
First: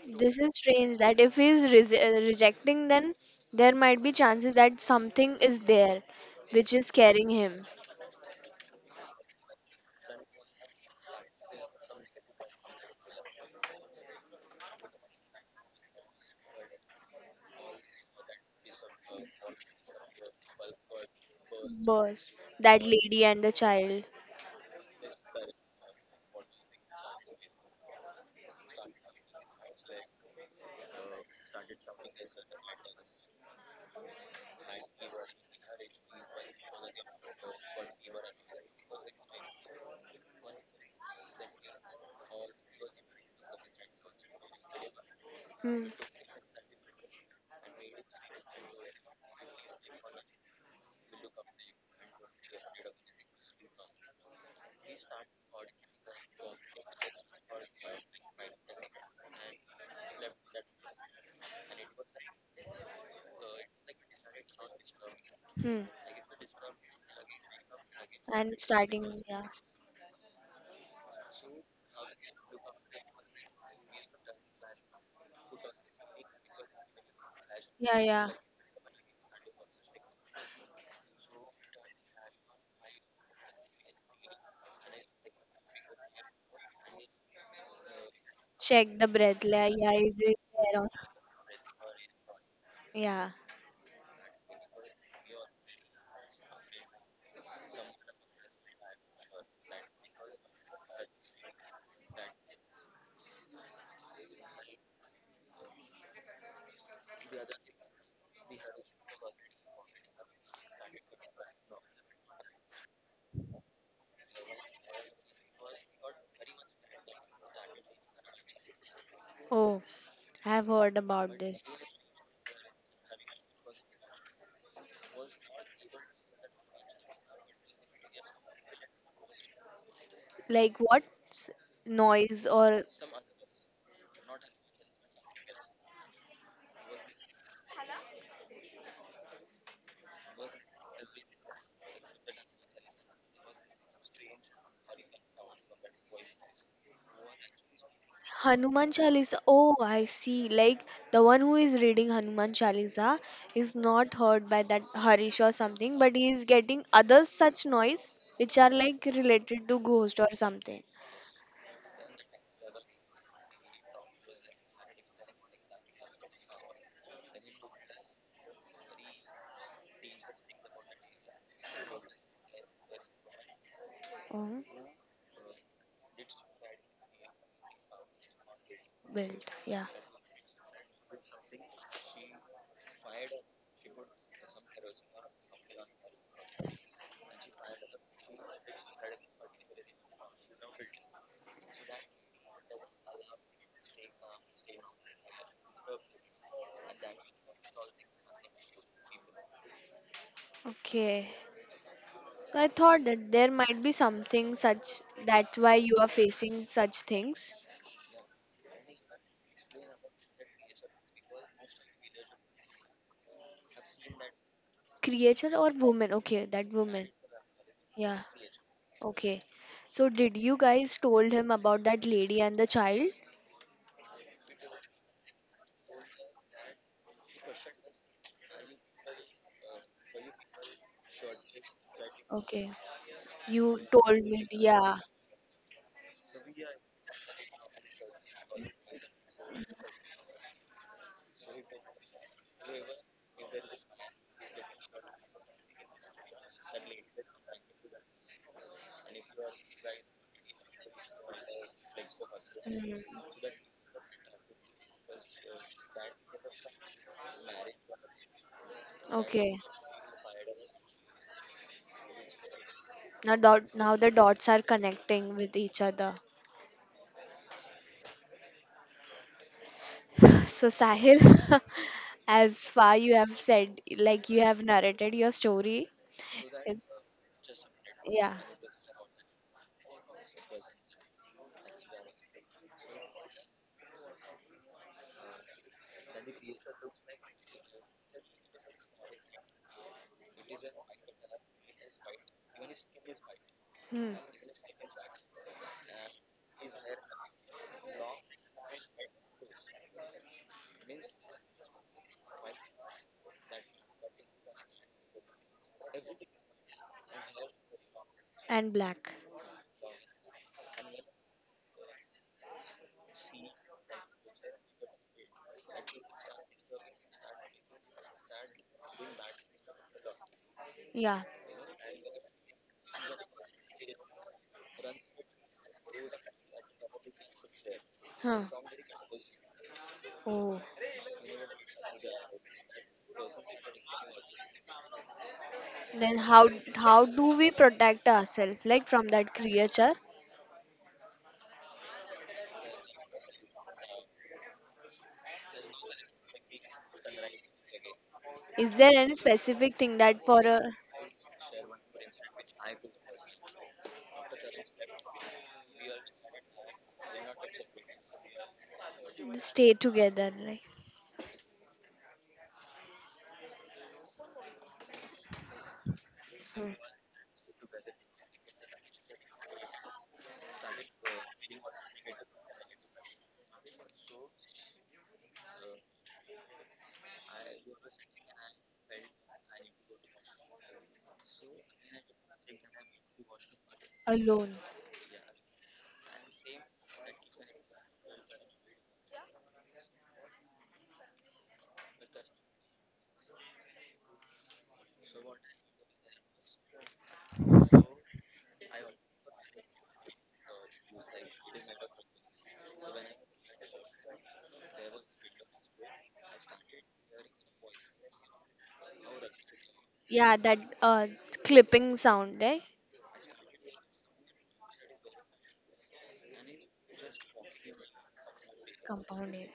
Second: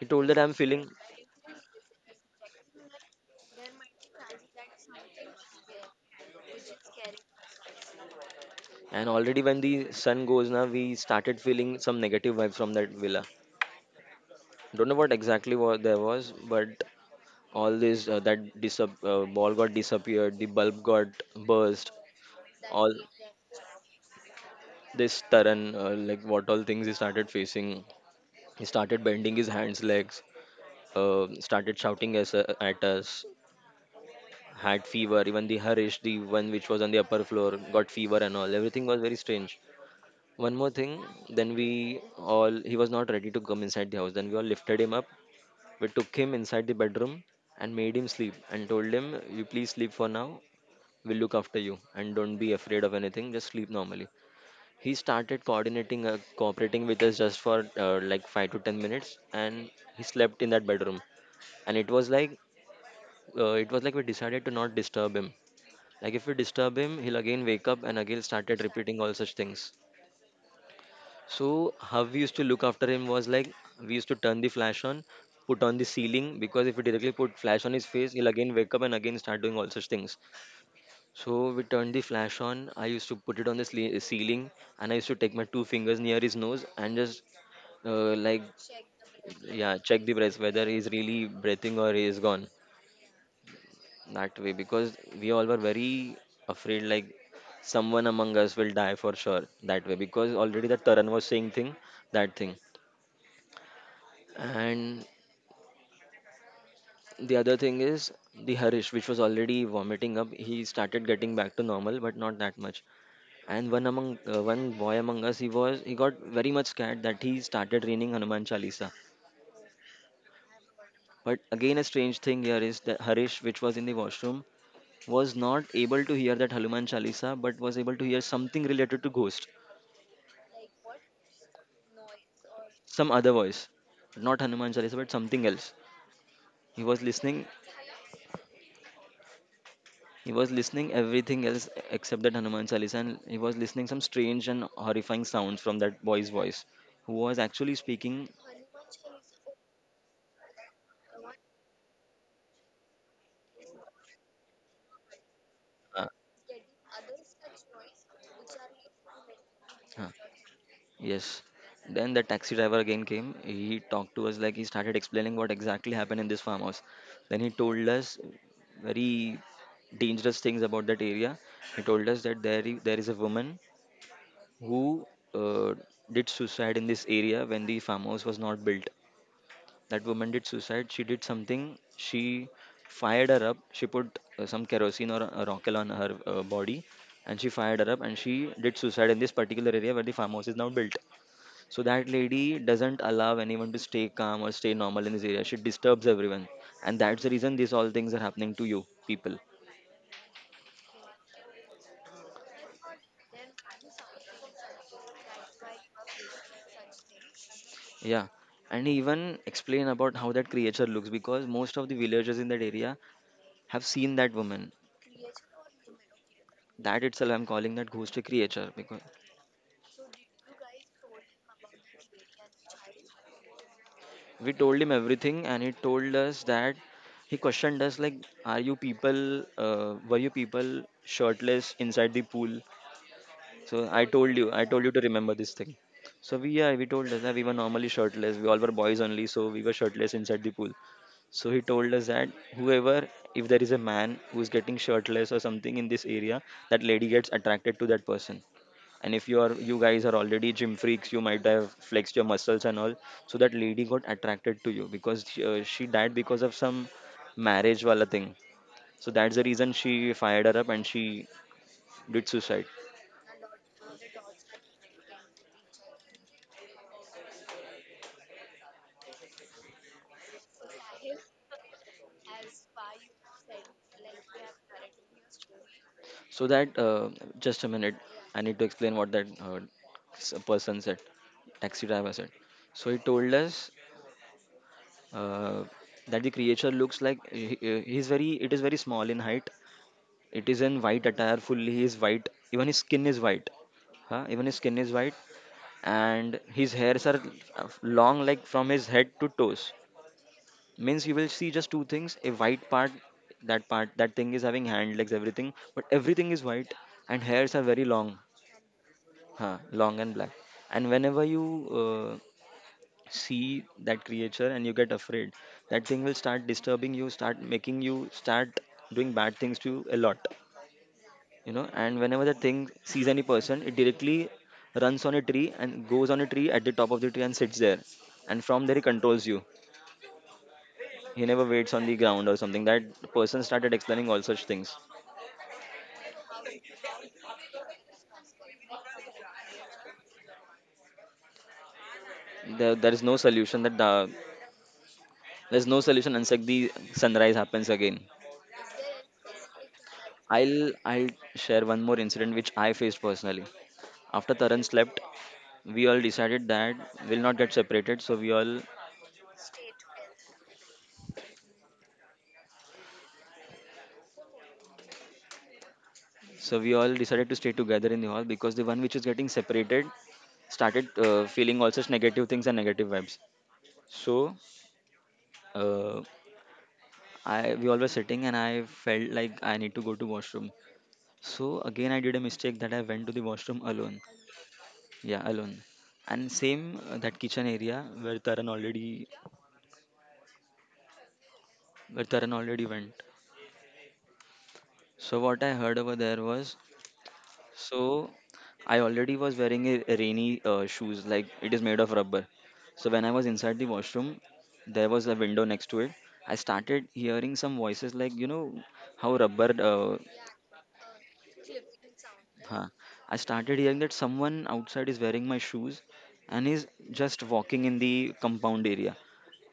He told that
This is
I'm feeling,
strange that if he is res- uh, rejecting, then there might be chances that something is there which is carrying him.
and already when the sun goes now, we started feeling some negative vibe from that villa. Don't know what exactly what there was, but all this uh, that disap- uh, ball got disappeared, the bulb got burst,
Burst. That
all
lady and the child.
this Taran, uh, like what all things he started facing. He started bending his hands, legs. Uh, started shouting as, uh, at us, had fever. Even the Harish, the one which was on the upper floor, got fever and all. Everything was very strange. One more thing, then we all, he was not ready to come inside the house, then we all lifted him up.
Hmm.
We took him inside the bedroom and made him sleep and told him you please sleep for now, we'll look after you and don't be afraid of anything, just sleep normally. He started coordinating uh, cooperating with us just for uh, like five to ten minutes, and he slept in that bedroom. And it was like, uh, it was like we decided to not disturb him.
Hmm.
Like if we disturb him, he'll again wake up and again
And
started repeating all
starting,
such
yeah.
things. So how we used to look after him was like we used to turn the flash on, put on the ceiling, because if we directly put flash on his
Yeah,
face, he'll
yeah.
again wake up and again start doing all such things. So we turned the flash on. I used to put it on the sle- ceiling, and I used to take my two fingers near his nose and just uh, like
Check the breath. Yeah,
yeah,
yeah.
check the
Is it
breath whether
there? Or.
he's really breathing or he is gone
Yeah.
that way, because we all were very afraid like someone among us will die for sure that way, because already that Taran was saying thing, that thing. And the other thing is, the Harish which was already vomiting up, he started getting back to normal but not that much. And one among uh, one boy among us, he was he got very much scared that he started reading Hanuman Chalisa.
Oh, I have heard
But
about this.
again, a strange thing here is that Harish which was in the washroom was not able to hear that Hanuman Chalisa but was able to hear something related to ghost,
Like, what, s- noise, or…
some other voice, not Hanuman Chalisa, but something else. He was listening. He was listening everything else except that Hanuman Chalisa, and he was listening some strange and horrifying sounds from that boy's voice, who was actually speaking.
Hanuman Chalisa? Oh, I see. Like, the one who is reading Hanuman Chalisa is not heard by that Harish or something,
Uh,
but he is getting other such noise which are like related to
uh,
ghost or something.
Yes. Then the taxi driver again came. He talked to us, like he started explaining what exactly happened in this farmhouse. Then he told us very dangerous things about that area. He told us that there i- there is a woman
Oh,
who uh, did suicide in this area when the farmhouse was not built.
built. Yeah.
That woman did suicide. She did something. She fired her up. She put uh, some kerosene or a rocket on her uh, body, and she fired her up. And she did suicide in this particular area where the farmhouse is now built. So that lady doesn't allow anyone to stay calm or stay normal in this area. She disturbs everyone, and that's the reason these all things are happening to you people.
Okay. So I thought that there might be something such that's why you are facing such things.
Yeah, and even explain about how that creature looks, because most of the villagers in that area have seen that woman.
Creature or woman? Okay, that
That
woman.
itself, I'm calling that ghost
Yeah.
a creature because
Okay. So did you guys told him about that lady and the child?
we told him everything, and he told us that he questioned us like, "Are you people? Uh, were you people shirtless inside the pool?
Okay. You
So I
told
told
me,
you, I told you
yeah.
to remember this thing. So we, yeah, we told us that we were normally shirtless. We all were boys only, so we were shirtless inside the pool. So he told us that whoever, if there is a man who is getting shirtless or something in this area, that lady gets attracted to that person. And if you are, you guys are already gym freaks, you might have flexed your muscles and all.
Mm.
So that lady got attracted to you because she, uh, she died because of some marriage wala thing. So that's the
Okay.
reason she fired her up and she did suicide.
Now dot now the dots are connecting with each other. So Sahil, as far you have said, like, you have narrated your story.
So
It,
that uh, just a minute,
yeah.
I need to explain what that uh, s- person said, taxi driver said. So he told us uh, that the creature looks like he, he- he's very. It is very small in height. It is in white attire, fully. He is white. Even his skin is white.
Hmm.
Huh? Even his skin is white, and his hairs are uh, long, like from his head to toes. Means you will see just two things: a white part, that part, that thing is having hand, legs, everything, but everything is white, and hairs are very long.
And black.
Huh, long and black. And whenever you uh, see that creature and you get afraid, that thing will start disturbing you, start making you, start doing bad things to you a lot.
Yeah.
You know, and whenever the thing sees any person, it directly runs on a tree and goes on a tree at the top of the tree and sits there.
Huh.
And from there, he controls you.
Oh.
He never waits on the ground or something. That person started explaining all such things.
Then, how how do we protect ourselves, like, from that creature?
There, there is no solution that uh, there's no solution unless the sunrise happens again.
Is there any specific thing that, for a…
I'll I'll share one more incident which I faced personally. After Taran slept, we all decided that we'll not get separated. So we all
stay together, like,
so
for…
we all decided to stay together in the hall because the one which is getting separated started uh, feeling all such negative things and negative vibes. So uh, I we all were sitting and I felt like I need to go to washroom. So again I did a mistake that I went to the washroom alone.
alone?
Yeah, alone. And same uh, that kitchen area where Taran already where Taran already went. So what I heard over there was, so I already was wearing a a rainy uh, shoes, like it is made of rubber. So when I was inside the washroom, there was a window next to it. I started hearing some voices, like you know, how rubber. Uh,
Yeah, that uh clipping sound, right?
huh. I started hearing that someone outside is wearing my shoes and is just walking in the compound area.
Compounded.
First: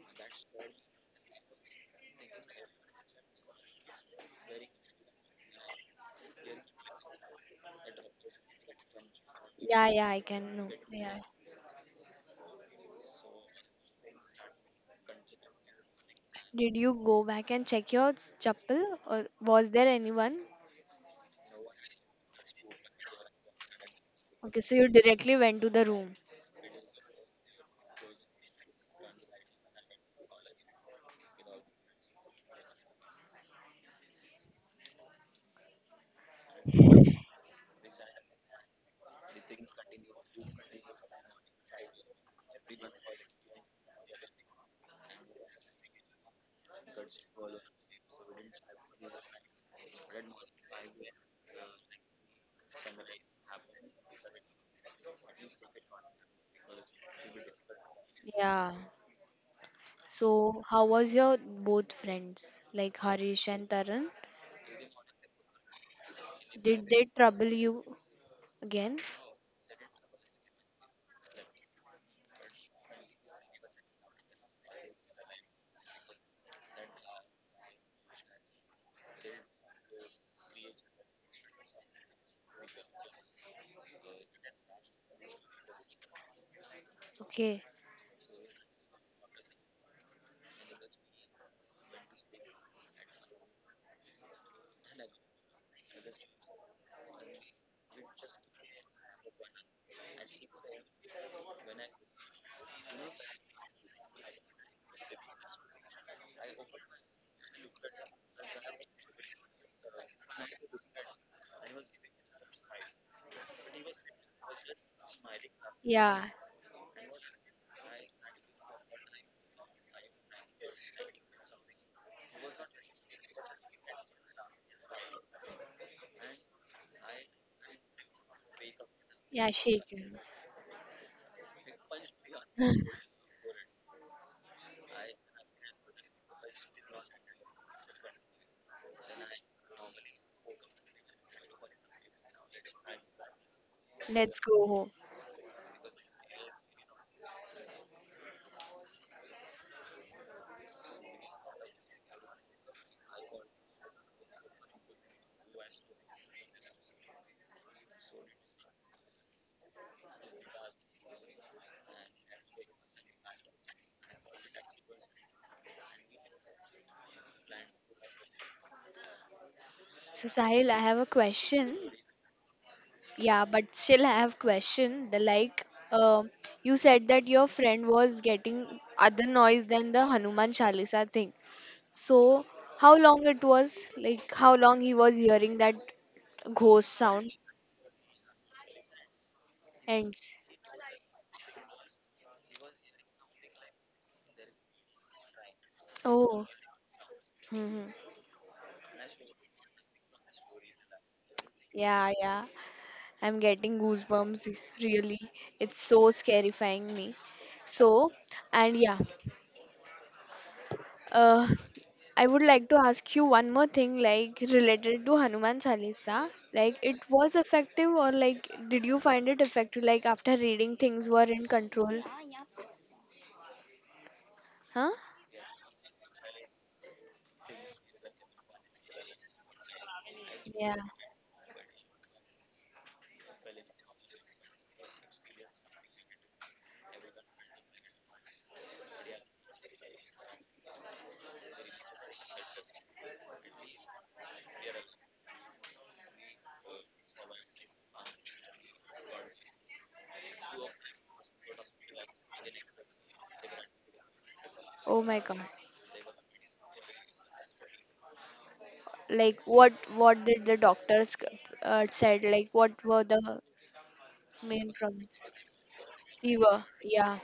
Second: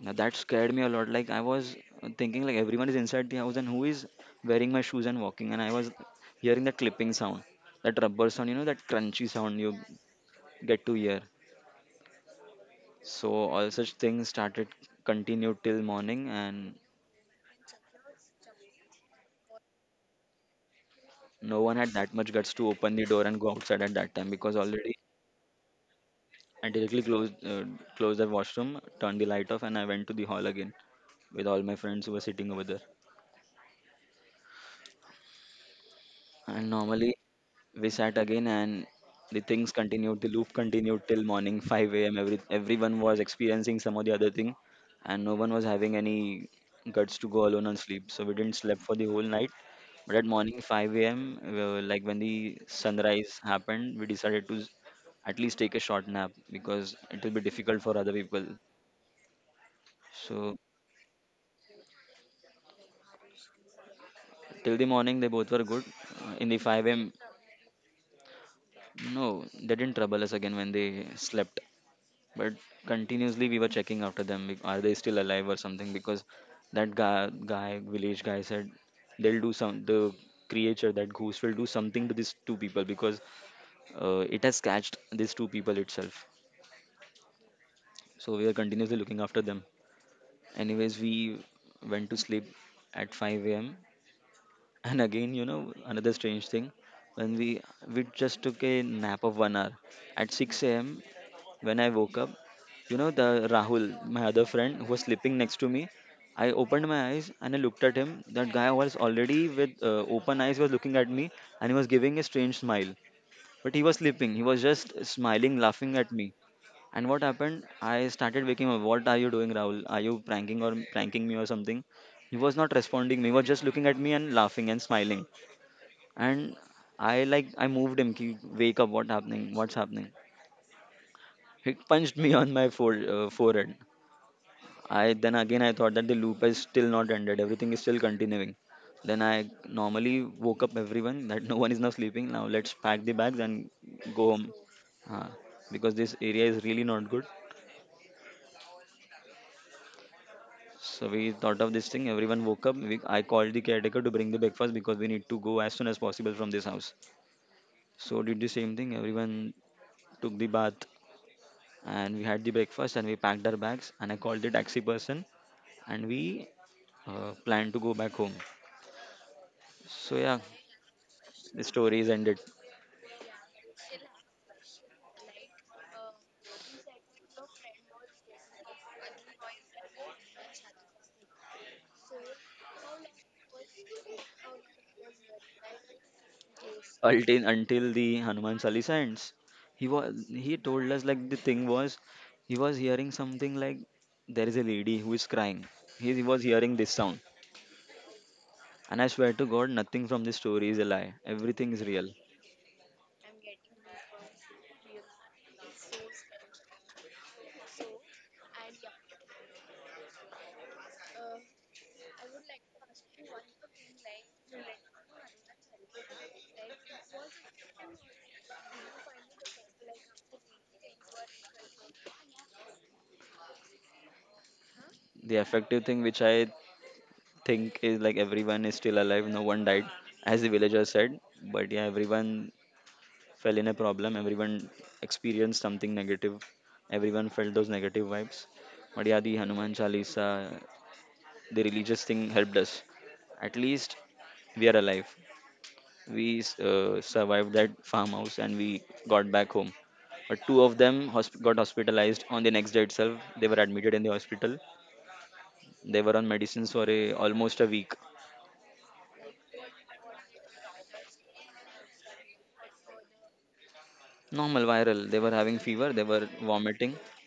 Now that scared me a lot. Like I was uh, thinking, like everyone is inside the house, and who is wearing my shoes and walking? And I was hearing that clipping sound, that rubber sound, you know, that crunchy sound you
Yeah, yeah, I can know.
get to
Yeah.
hear. So all such things started continued till morning, and
Did you go back and check your s- chappal, or was there anyone?
no one had that much guts to open the door and go outside at that time because
Okay, so you
already
directly went to the room.
I directly closed uh, closed the washroom, turned the light off, and I went to the hall again with all my friends who were sitting over there. And normally we sat again, and the things continued, the loop continued till morning five a m. Every, everyone was experiencing some or the other thing, and no one was having any guts to go alone and sleep. So we didn't sleep for the whole night. But at morning five a m, uh, like when the sunrise happened, we decided to s- at least take a short nap because it will be difficult for other people.
Yeah.
So
So how was your both friends, like Harish and Tarun?
till the morning, they both were good. Uh, in the
Did
5
they
a.m.,
trouble you? Again?
no, they didn't trouble us again when they slept. But continuously we were checking after them like, are they still alive or something, because that guy, guy village guy said they'll do some, the creature, that goose will do something to these two people because uh, it has catched these two people itself.
Okay.
So we are continuously looking after them. Anyways, we went to sleep at five a.m. And again, you know, another strange thing, when we we just took a nap of one hour at six a.m. When I woke up, you know, the Rahul, my other friend who was sleeping next to me, I opened my eyes and I looked at him. That guy was already with uh, open eyes, was looking at me, and he was giving a strange smile. But he was sleeping. He was just smiling, laughing at
Yeah.
me. And what happened? I started waking up. What are you doing, Rahul? Are you pranking or pranking me or something? He was not responding me. He was just looking at me and laughing and smiling. And I like I moved him. "Ki, wake up! What
Yeah,
happening? What's
shake
happening?
it.
He punched me on my fore, uh, forehead. I then again I thought that the loop is still not ended. Everything is still continuing. Then I normally woke up everyone that no one is now sleeping. Now let's pack the bags and go
Let's
home.
go home.
Uh, because this area is really not good. So we thought of this thing. Everyone woke up. We, I called the caretaker to bring the breakfast because we need to go as soon as possible from this house. So did the same thing. Everyone took the bath, and we had the breakfast, and we packed our bags, and I called the taxi person, and we uh, planned to go back home. So
So
yeah,
Sahil, I have a
the
question.
story is ended.
Yeah, but still I have question. The Like, um you said that your friend was getting other noise than the Hanuman Chalisa thing. So how long it was? Like, how long he was hearing that ghost sound?
Ulti- until the Hanuman Chalisa ends. He
And
was, he told us like the thing was, he was hearing something like there is a lady who is crying. He, he was
Oh,
hearing this sound,
hmm,
and I swear to God, nothing from this story is a lie. Everything is
yeah,
real.
yeah. I'm getting goosebumps, really. It's so scarifying me. So, and yeah, uh, I would like to ask you one more thing, like, related to Hanuman Chalisa. Like, it was effective, or, like, did you find it effective? Like, after reading, things were in control? Huh?
The effective thing which I think is like everyone is still alive. No one died, as the
Yeah.
villagers said. But yeah, everyone fell in a problem. Everyone experienced something negative. Everyone felt those negative vibes. But yeah, the Hanuman Chalisa, the religious thing helped us. At least we are alive. We uh, survived that farmhouse, and we got back home. But two of them hosp- got hospitalized on the next day itself. They were admitted in the hospital.
Oh my God.
They were on medicines for a, almost a week.
Like, what what did the doctors uh, said? Like, what were the
Normal
main
viral.
problems?
They were having fever. They were
Fever,
vomiting.
yeah.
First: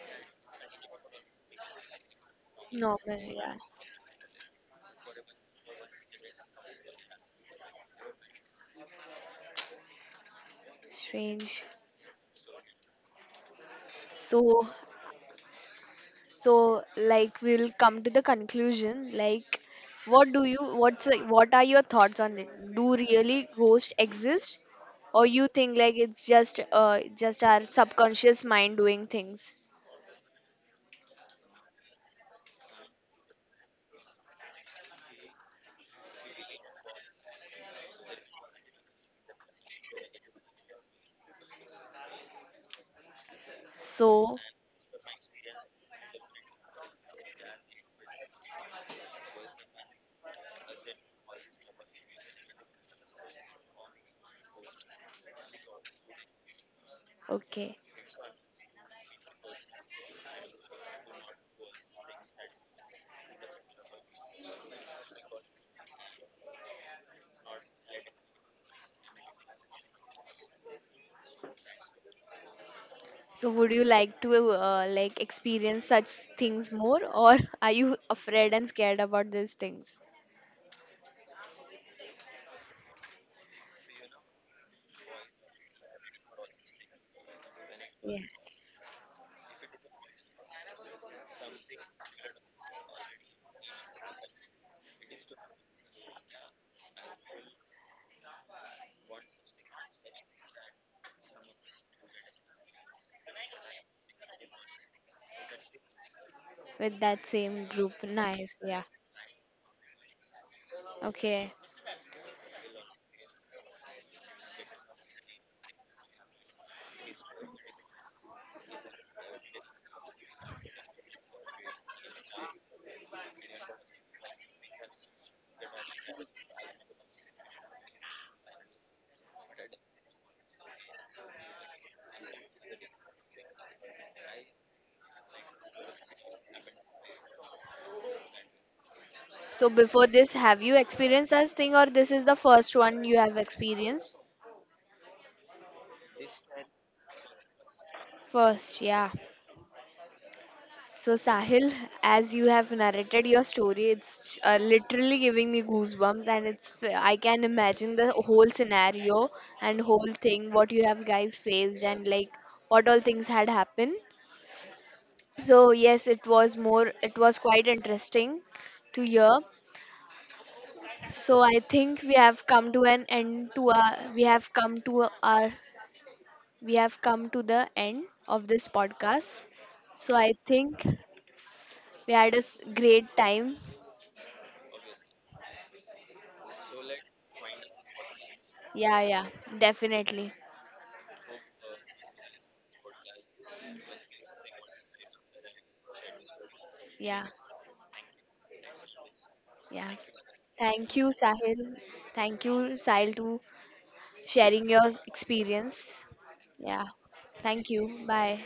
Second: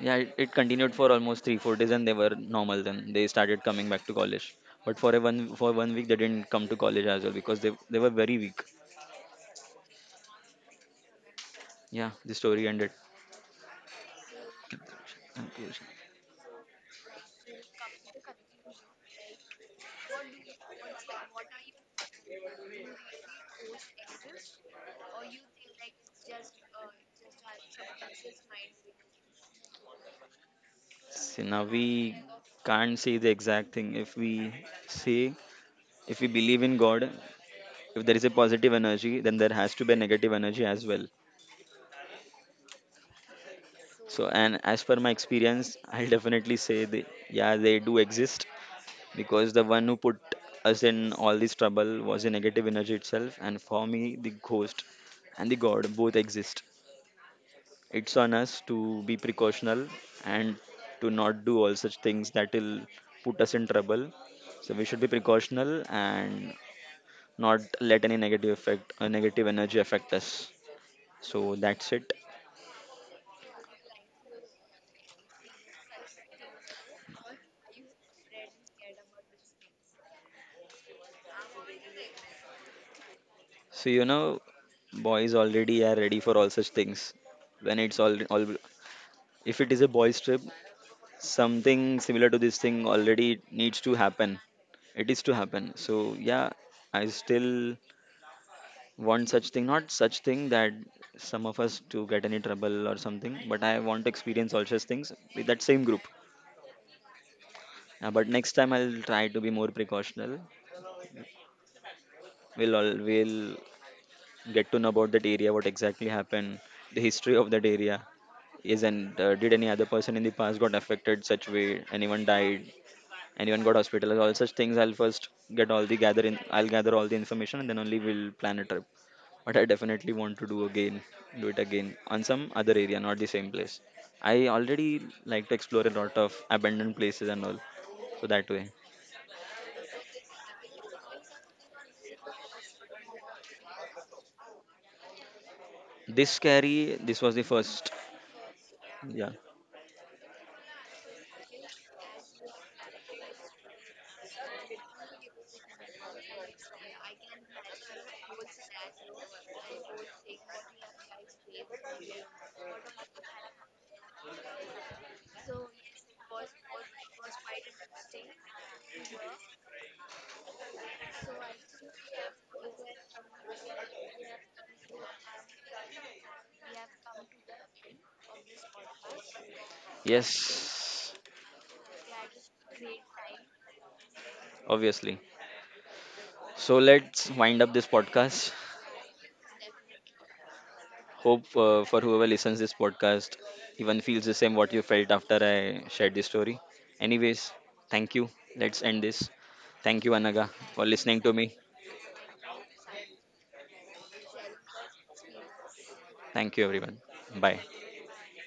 Yeah, it, it continued for almost three four days, and they were normal. Then
Normal,
they
yeah.
started coming back to college. But for a one for one week, they didn't come to college as well because they they were very weak.
Strange.
Yeah, the story ended.
So,
Okay.
so like we'll come to the conclusion. Like, what do you? What's, like, what are your thoughts on it? Do really ghosts exist, or you think like it's just uh just our subconscious mind doing things?
See, now we can't say the exact thing. If we say, if we believe in God, if there is a positive energy, then there has to be a negative energy as well. So,
So,
and as per my experience, I'll definitely say, they, yeah, they do exist because the one who put us in all this trouble was a negative energy itself. And for me, the ghost and the God both exist.
okay.
It's on us to be precautional and to not do all such things that will put us in trouble. So we should be precautional and not let any negative effect, uh, negative energy affect us. So that's it.
So, would you like to uh, like, experience such things more, or are you afraid and scared about these things?
So you know, boys already are ready for all such things. When it's
Yeah.
all, all if it is a boys trip, something similar to this thing already needs to happen. It is to happen. So yeah, I still want such thing, not such thing that some of us to get any trouble or something, but I want to experience all such things with that same group.
With that same group?
Uh, but next
Nice.
time
Yeah.
I'll try to be more precautional.
Okay.
We'll all we'll get to know about that area, what exactly happened, the history of that area is, and uh, did any other person in the past got affected such way, anyone died, and even got hospitalized, all such things. I'll first get all the gather in i'll gather all the information, and then only we'll plan a trip. But I definitely want to do again do it again on some other area, not the same place. I already like to explore a lot of abandoned places and all, so that way
So before this, have you experienced such thing, or this is the first one you have experienced?
this scary this was the first.
First, yeah.
Yeah.
So Sahil, as you have narrated your story, it's uh, literally giving me goosebumps, and it's f- I can imagine the whole scenario and whole thing what you have guys faced, and, like, what all things had happened. So yes, it was more it was quite interesting to hear. So I think we have come to an end to our we have come to our we have come to the end of this podcast. So I think
Yes,
we had a s- great time.
obviously. So let's wind up this podcast.
Yeah, yeah, definitely.
Hope uh, for whoever listens this podcast even feels the same what you felt after I shared this story.
Yeah,
Anyways, thank you. Let's end this.
yeah.
Thank you, Anaga, for
Thank you,
listening to me.
Sahil. Thank you, Sahil, to sharing your experience.
Thank you,
Yeah.
everyone. Bye.
Thank you. Bye.